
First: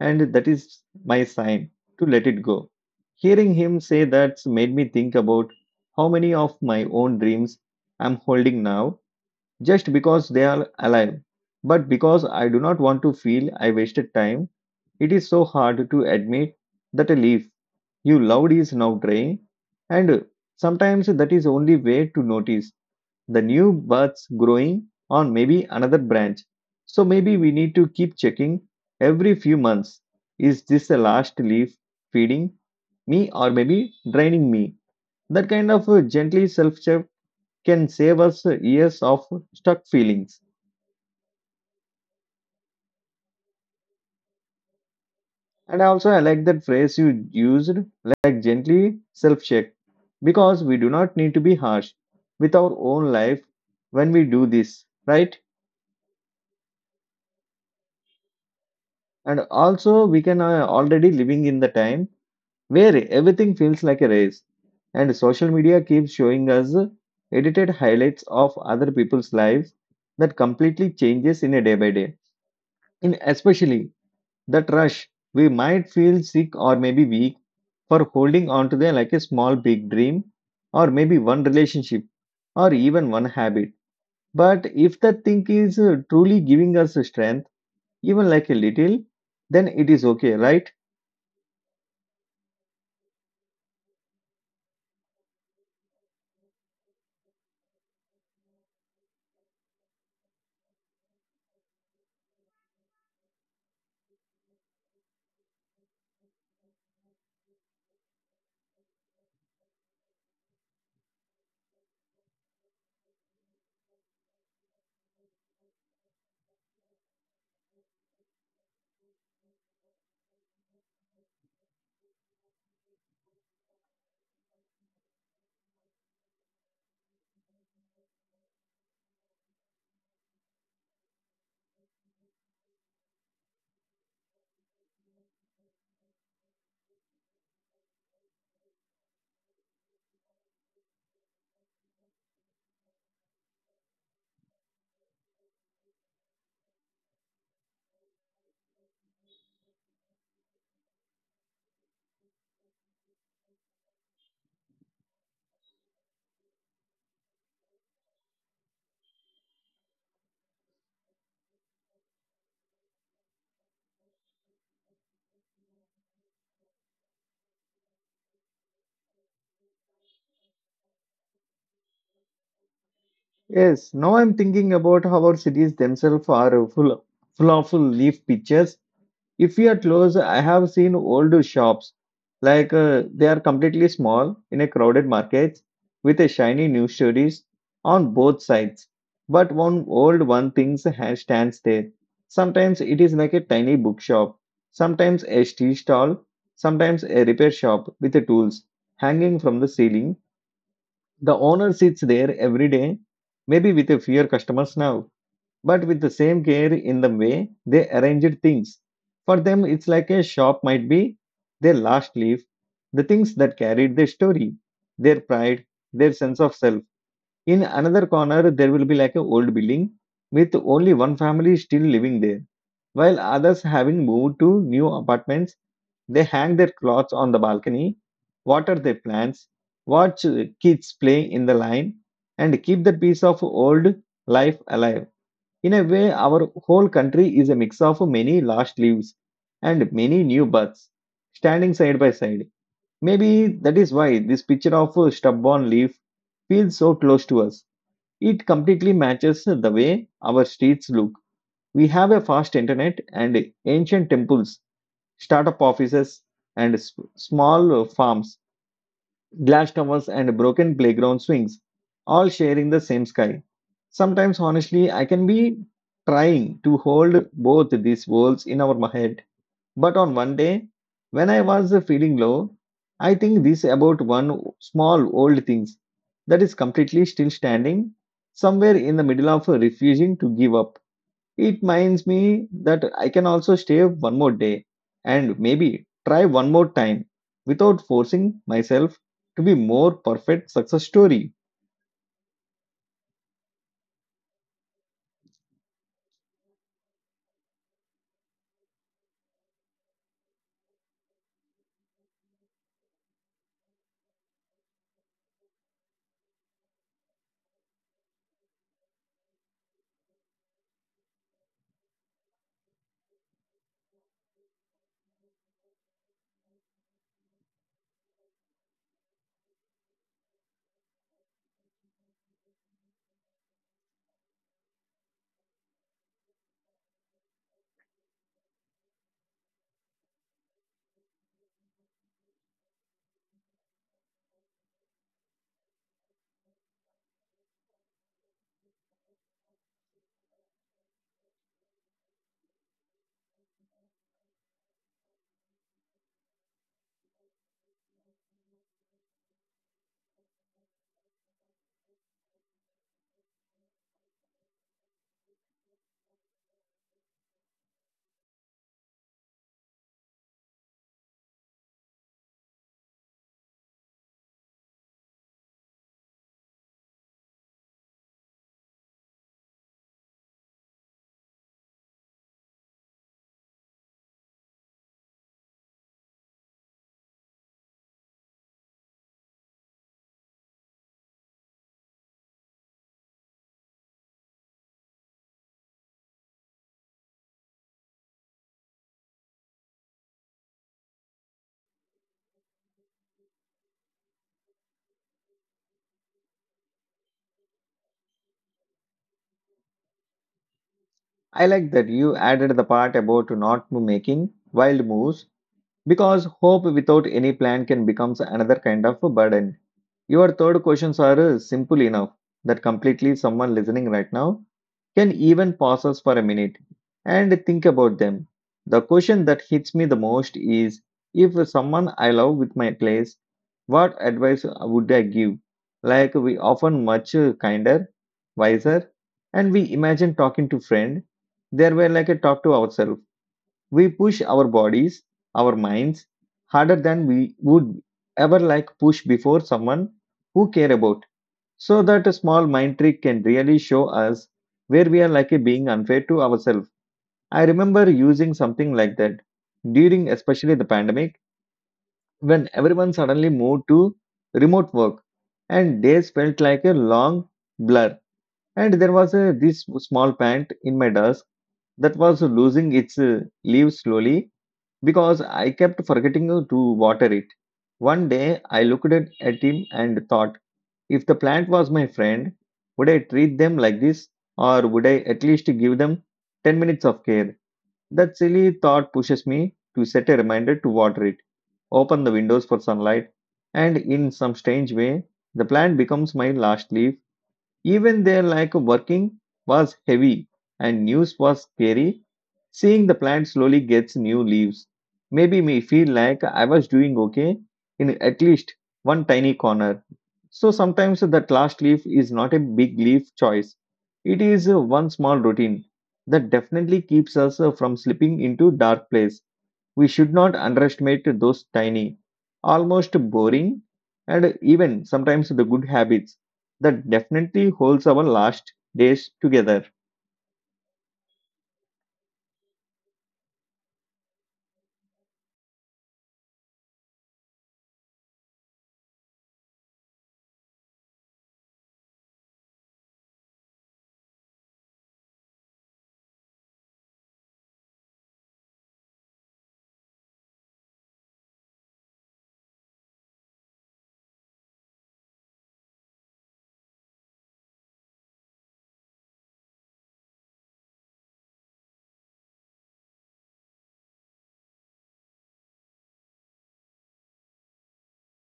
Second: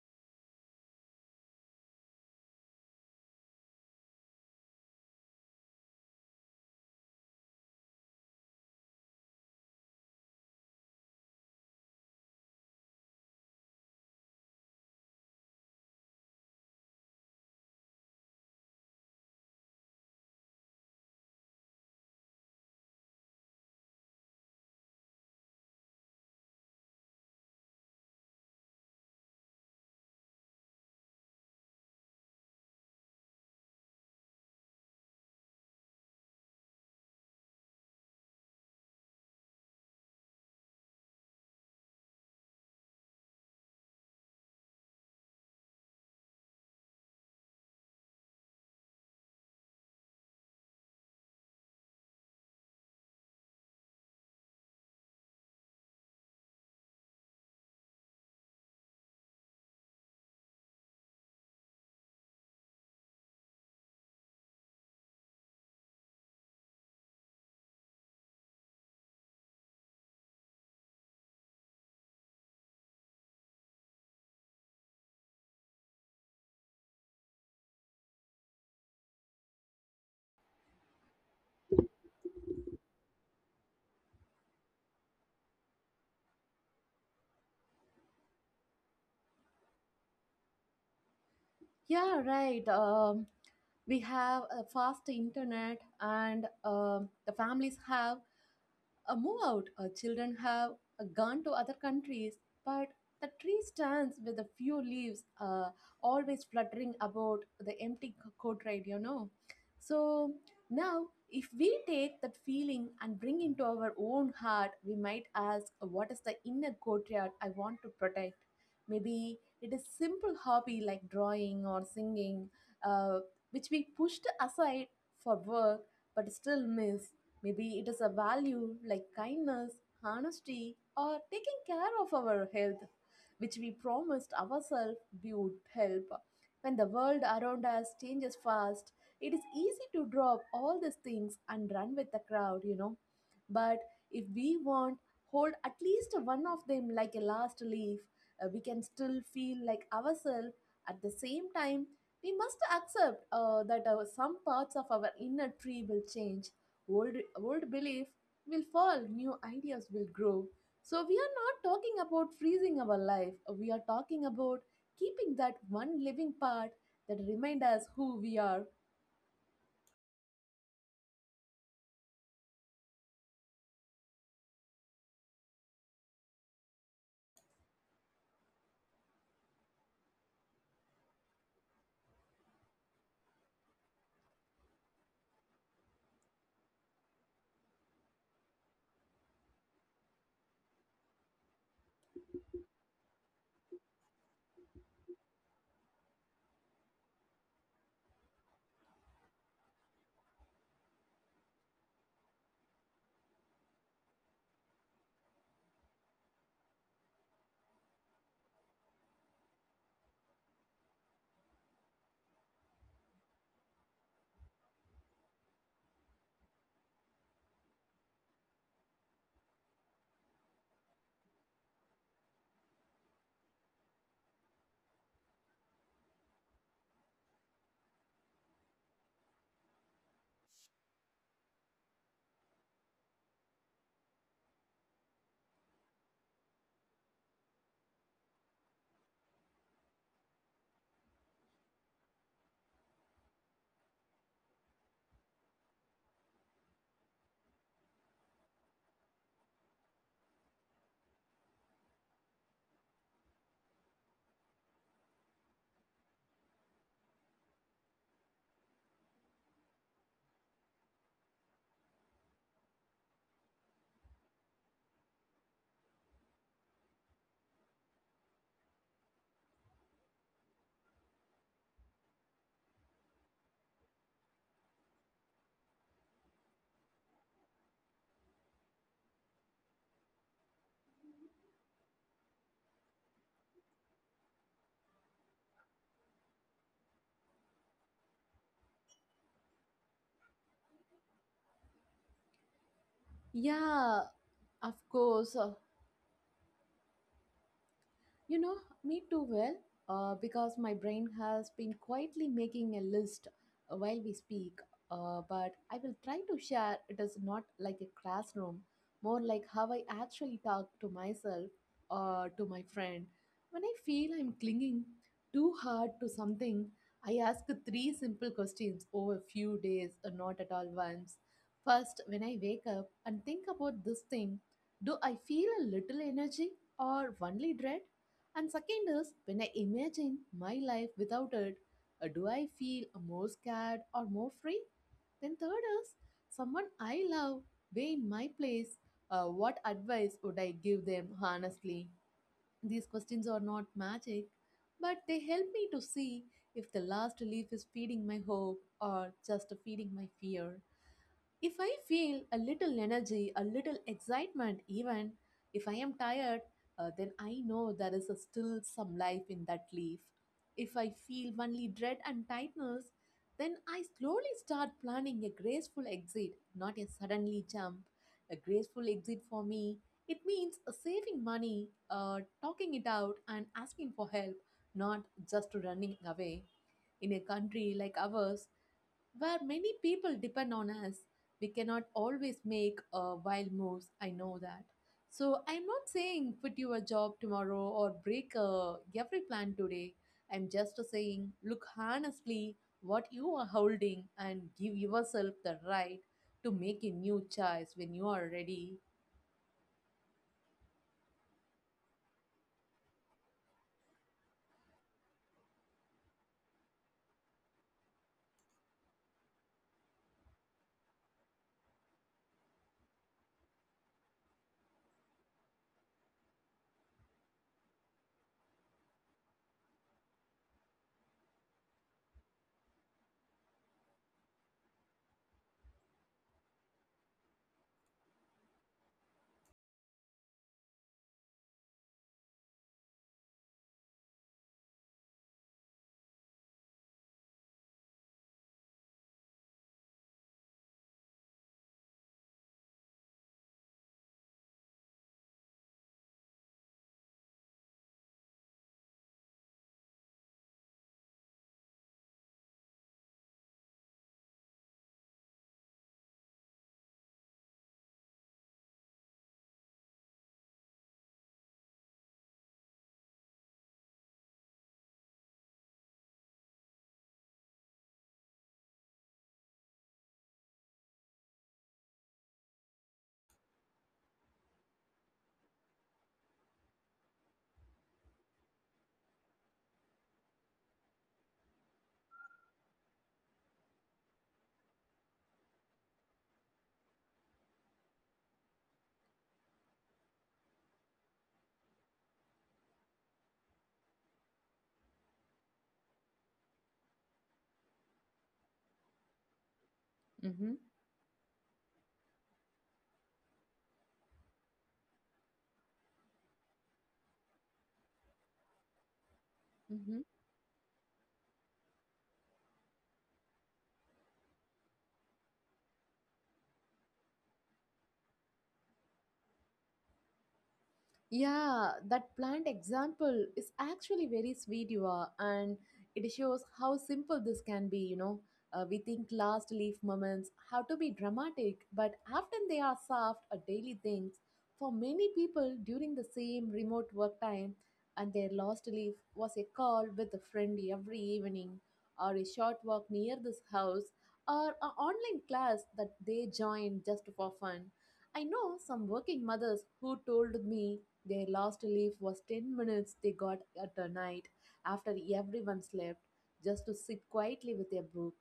Speaker 1: and that is my sign to let it go. Hearing him say that made me think about how many of my own dreams I'm holding now just because they are alive. But because I do not want to feel I wasted time, it is so hard to admit that a leaf you loved is now drying, and sometimes that is only way to notice the new buds growing on maybe another branch. So maybe we need to keep checking every few months. Is this the last leaf feeding me or maybe draining me? That kind of gently self check can save us years of stuck feelings. And also, I like that phrase you used, like gently self check, because we do not need to be harsh with our own life when we do this, right? And also, we can already living in the time where everything feels like a race, and social media keeps showing us edited highlights of other people's lives that completely changes in a day by day. In especially that rush, we might feel sick or maybe weak for holding on to them like a small big dream, or maybe one relationship, or even one habit. But if that thing is truly giving us strength, even like a little, then it is okay, right?
Speaker 2: Yeah, right. We have a fast internet, and the families have a move out, children have gone to other countries, but the tree stands with a few leaves, always fluttering about the empty courtyard, you know. So now, if we take that feeling and bring into our own heart, we might ask, what is the inner courtyard I want to protect? Maybe it is simple hobby like drawing or singing, uh, which we pushed aside for work but still miss. Maybe it is a value like kindness, honesty, or taking care of our health, which we promised ourselves we would help. When the world around us changes fast, it is easy to drop all these things and run with the crowd, you know. But if we want, hold at least one of them like a last leaf, we can still feel like ourselves. At the same time, we must accept that some parts of our inner tree will change. Old, old belief will fall, new ideas will grow. So, we are not talking about freezing our life, we are talking about keeping that one living part that remind us who we are.
Speaker 1: Yes, now I'm thinking about how our cities themselves are full, full of leaf pictures. If we are close, I have seen old shops like they are completely small in a crowded market with a shiny news stories on both sides. But one old one things stands there. Sometimes it is like a tiny bookshop, sometimes a tea stall, sometimes a repair shop with the tools hanging from the ceiling the owner sits there every day, maybe with a fewer customers now, but with the same care in the way they arranged things. For them, it's like a shop might be their last leaf, the things that carried their story, their pride, their sense of self. In another corner, there will be like an old building with only one family still living there, while others having moved to new apartments they hang their clothes on the balcony, water their plants, watch kids play in the line, and keep that piece of old life alive. In a way, our whole country is a mix of many lost leaves and many new buds standing side by side. Maybe that is why this picture of a stubborn leaf feels so close to us. It completely matches the way our streets look. We have a fast internet and ancient temples startup offices, and small farms, glass towers, and broken playground swings, all sharing the same sky. Sometimes, honestly, I can be trying to hold both these worlds in our head. But on one day, when I was feeling low, I think this about one small old thing that is completely still standing somewhere in the middle of refusing to give up. It reminds me that I can also stay one more day and maybe try one more time without forcing myself to be more perfect success story.
Speaker 2: Yeah, of course. You know, me too well, because my brain has been quietly making a list while we speak. But I will try to share it is not like a classroom, more like how I actually talk to myself or to my friend. When I feel I'm clinging too hard to something, I ask three simple questions over a few days, not at all once. First, when I wake up and think about this thing, do I feel a little energy or only dread? And second is when I imagine my life without it, do I feel more scared or more free? Then third is someone I love way in my place. What advice would I give them honestly? These questions are not magic, but they help me to see if the last leaf is feeding my hope or just feeding my fear. If I feel a little energy, a little excitement, even if I am tired, then I know there is a still some life in that leaf. If I feel only dread and tightness, then I slowly start planning a graceful exit, not a suddenly jump. A graceful exit for me, it means saving money, talking it out, and asking for help, not just running away. In a country like ours, where many people depend on us. We cannot always make wild moves, I know that. So I'm not saying quit your job tomorrow or break every plan today. I'm just saying look honestly what you are holding and give yourself the right to make a new choice when you are ready.
Speaker 1: I like that you added the part about not making wild moves because hope without any plan can becomes another kind of a burden. Your third questions are simple enough that completely someone listening right now can even pause us for a minute and think about them. The question that hits me the most is if someone I love with my place, what advice would I give? Like we often much kinder, wiser, and we imagine talking to friend. There were like a talk to ourselves we push our bodies, our minds harder than we would ever like push before someone who care about. So that a small mind trick can really show us where we are like being unfair to ourselves. I remember using something like that during especially the pandemic when everyone suddenly moved to remote work and days felt like a long blur and there was a, this small pant in my desk that was losing its leaves slowly because I kept forgetting to water it. One day I looked at him and thought, if the plant was my friend, would I treat them like this or would I at least give them 10 minutes of care? That silly thought pushes me to set a reminder to water it, open the windows for sunlight, and in some strange way, the plant becomes my last leaf even their like working was heavy and news was scary. Seeing the plant slowly gets new leaves maybe me feel like I was doing okay in at least one tiny corner. So
Speaker 2: hmm
Speaker 1: sometimes that last leaf is not a big leaf choice. It is one small routine that definitely keeps us from slipping into dark place. We
Speaker 2: Mhm.
Speaker 1: should not underestimate those tiny, almost boring, and even sometimes the good habits that definitely holds our last days together.
Speaker 2: Yeah, that plant example is actually very sweet, you are, and it shows how simple this can be. We think last leaf moments have to be dramatic, but often they are soft or daily things for many people during the same remote work time. And their last leaf was a call with a friend every evening, or a short walk near this house, or an online class that they joined just for fun. I know some working mothers who told me their last leaf was 10 minutes they got at a night after everyone slept, just to sit quietly with their book.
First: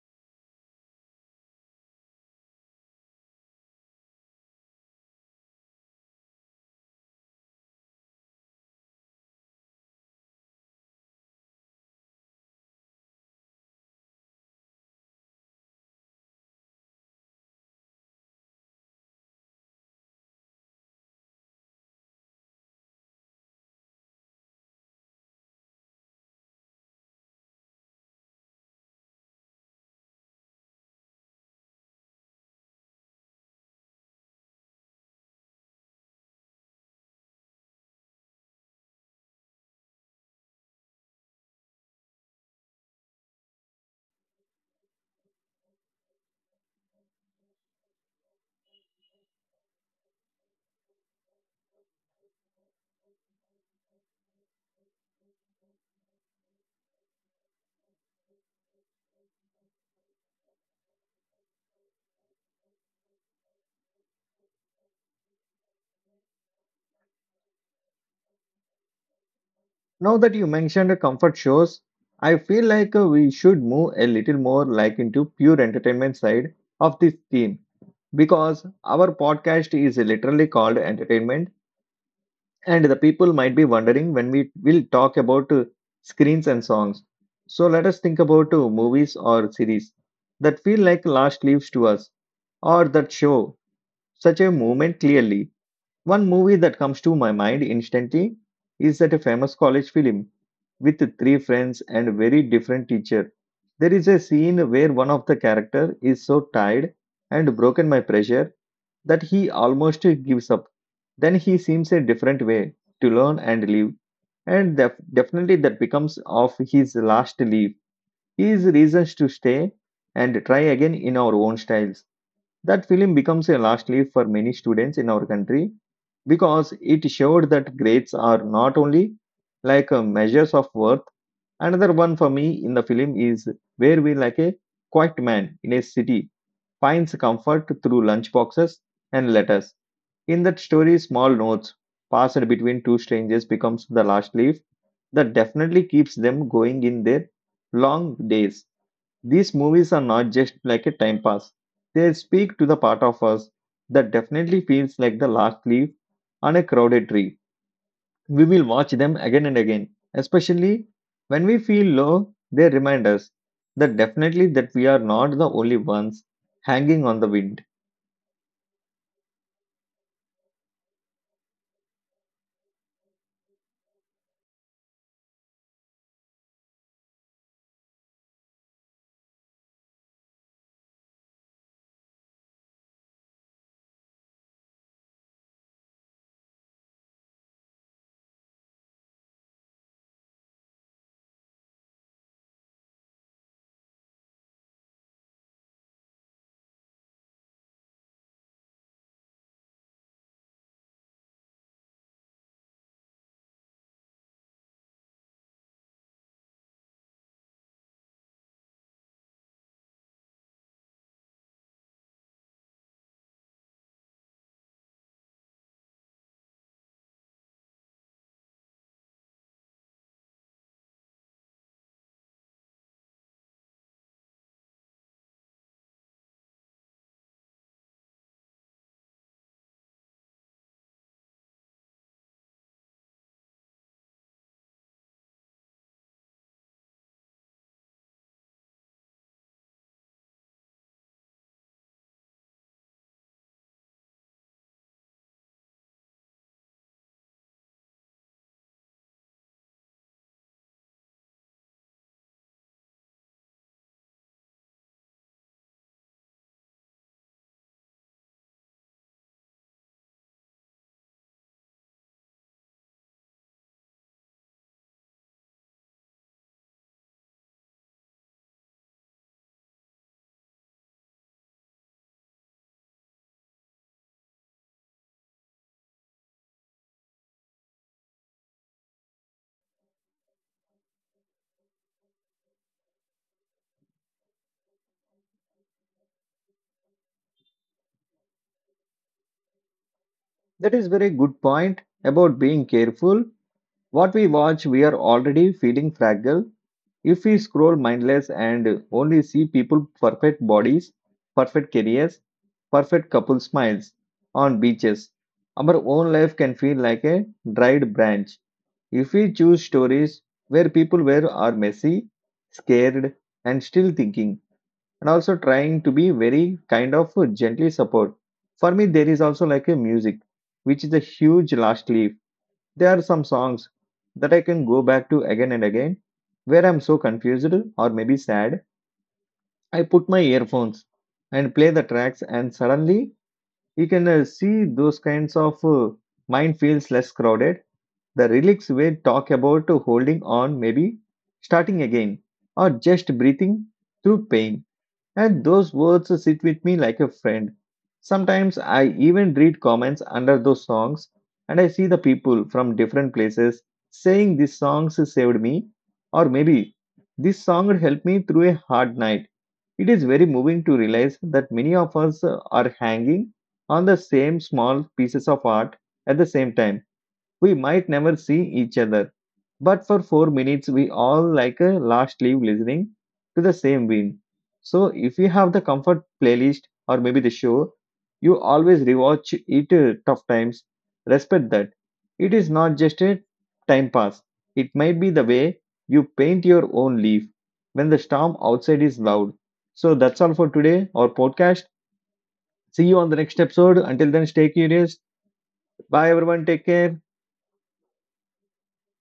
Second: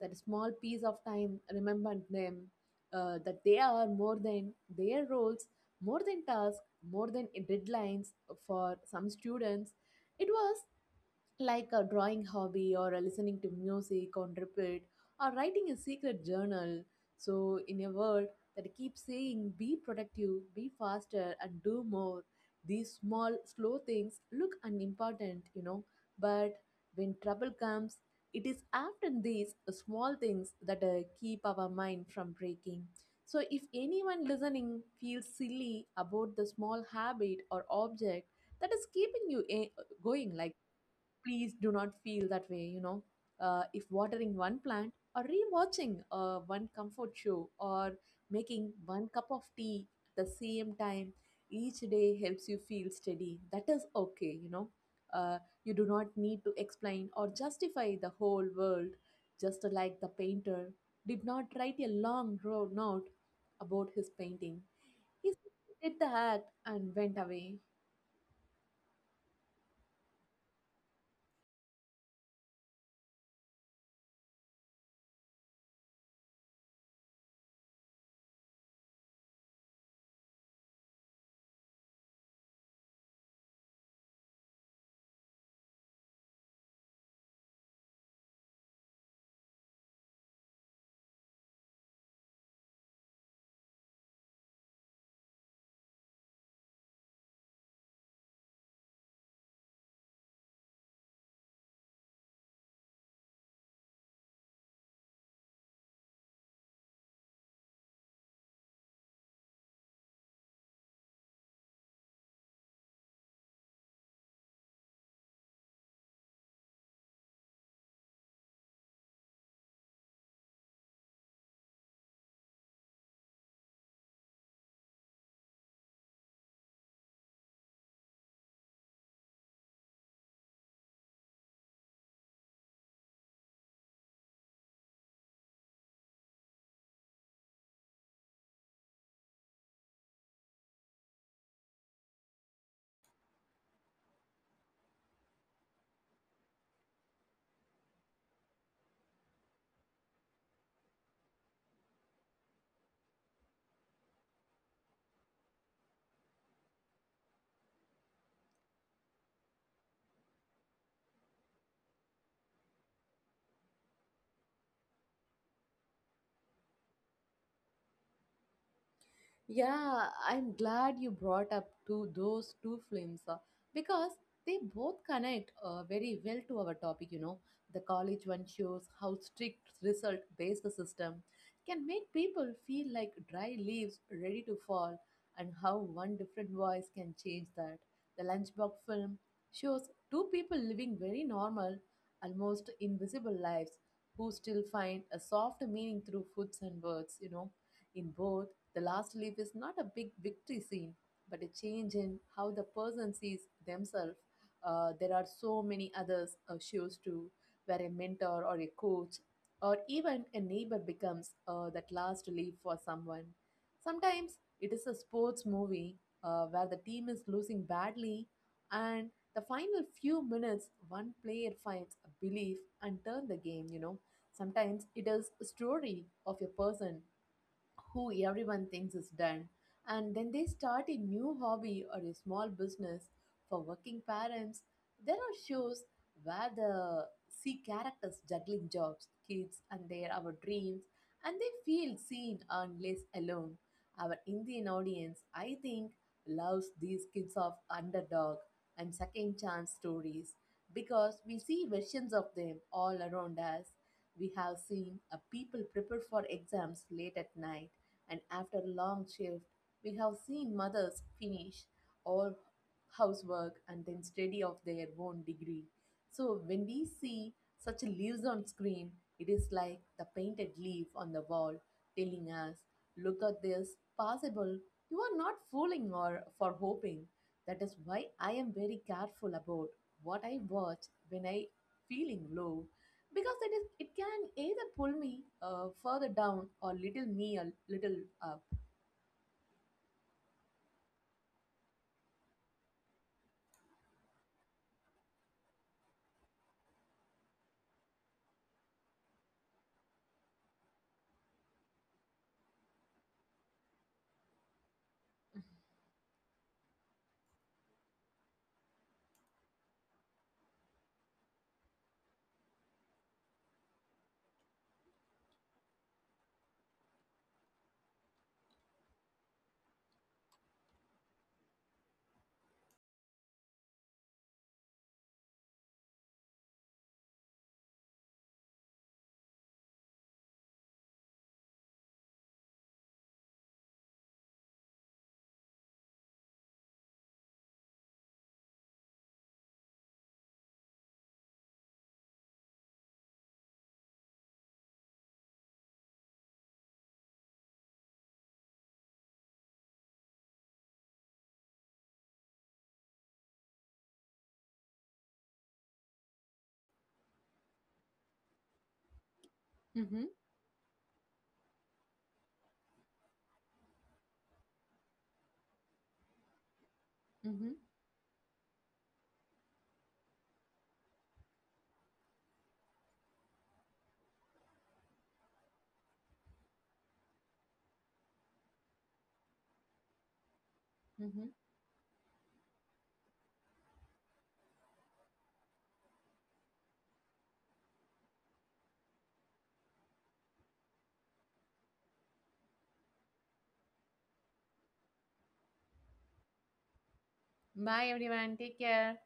Speaker 2: That small piece of time remembered them that they are more than their roles, more than tasks, more than deadlines for some students. It was like a drawing hobby or a listening to music on repeat or writing a secret journal. So, in a world that keeps saying be productive, be faster, and do more, these small, slow things look unimportant. But when trouble comes, it is often these small things that keep our mind from breaking. So, if anyone listening feels silly about the small habit or object that is keeping you a going, like please do not feel that way. If watering one plant or rewatching one comfort show or making one cup of tea at the same time each day helps you feel steady that is okay uh, you do not need to explain or justify the whole world, just like the painter did not write a long road note about his painting. He did the act and went away.
Speaker 1: Now that you mentioned comfort shows, I feel like we should move a little more like into pure entertainment side of this theme because our podcast is literally called entertainment. And the people might be wondering when we will talk about screens and songs. So let us think about movies or series that feel like last leaves to us or that show such a moment clearly. One movie that comes to my mind instantly is that a famous college film with three friends and a very different teacher. There is a scene where one of the character is so tired and broken by pressure that he almost gives up. Then he seems a different way to learn and live, and definitely that becomes of his last leave. His reasons to stay and try again in our own styles. That film becomes a last leave for many students in our country because it showed that grades are not only like measures of worth. Another one for me in the film is where we like a quiet man in a city finds comfort through lunch boxes and letters. In that story, small notes passed between two strangers becomes the last leaf that definitely keeps them going in their long days. These movies are not just like a time pass. They speak to the part of us that definitely feels like the last leaf on a crowded tree. We will watch them again and again, especially when we feel low, they remind us that definitely that we are not the only ones hanging on the wind.
Speaker 2: Yeah, I'm glad you brought up to those two films because they both connect very well to our topic. The college one shows how strict result based the system can make people feel like dry leaves ready to fall, and how one different voice can change that. The lunchbox film shows two people living very normal, almost invisible lives who still find a soft meaning through foods and words. In both the last leaf is not a big victory scene, but a change in how the person sees themselves. There are so many others shows too, where a mentor or a coach or even a neighbor becomes that last leaf for someone. Sometimes it is a sports movie where the team is losing badly, and the final few minutes, one player finds a belief and turn the game. Sometimes it is a story of a person who everyone thinks is done, and then they start a new hobby or a small business for working parents. There are shows where the see characters juggling jobs, kids, and their our dreams, and they feel seen and less alone. Our Indian audience, I think, loves these kids of underdog and second chance stories because we see versions of them all around us. We have seen a people prepare for exams late at night and after a long shift. We have seen mothers finish all housework and then study of their own degree. So when we see such leaves on screen, it is like the painted leaf on the wall telling us, look at this, possible, you are not fooling or for hoping. That is why I am very careful about what I watch when I feeling low because it can either pull me further down or little me a little up.
Speaker 1: That is very good point about being careful what we watch, we are already feeling fragile. If we scroll mindless and only see people perfect bodies, perfect careers, perfect couple smiles on beaches, our own life can feel like a dried branch. If we choose stories where people were are messy, scared, and still thinking, and also trying to be very kind of gently support. For me, there is also like a music, which is a huge last leaf there are some songs that I can go back to again and again where I'm so confused or maybe sad. I put my earphones and play the tracks, and suddenly you can see those kinds of mind feels less crowded. The lyrics will talk about holding on, maybe starting again, or just breathing through pain and those words sit with me like a friend. Sometimes I even read comments under those songs and I see the people from different places saying these songs saved me or maybe this song helped me through a hard night. It
Speaker 2: Mm-hmm.
Speaker 1: is very moving to realize that many of us are hanging on the same small pieces of art at the same time
Speaker 2: Mm-hmm.
Speaker 1: we might never see each other, but for 4 minutes we all like a last leaf listening to the same wind. So if you have the comfort playlist or maybe the show, you always rewatch it tough times.
Speaker 2: Mm-hmm.
Speaker 1: Respect that. It is not just a time pass. It might be the way you paint your own leaf when the storm outside is loud. So that's all for today, our podcast. See you on the next episode. Until then, stay curious. Bye, everyone. Take care.
Speaker 2: Bye everyone, take care.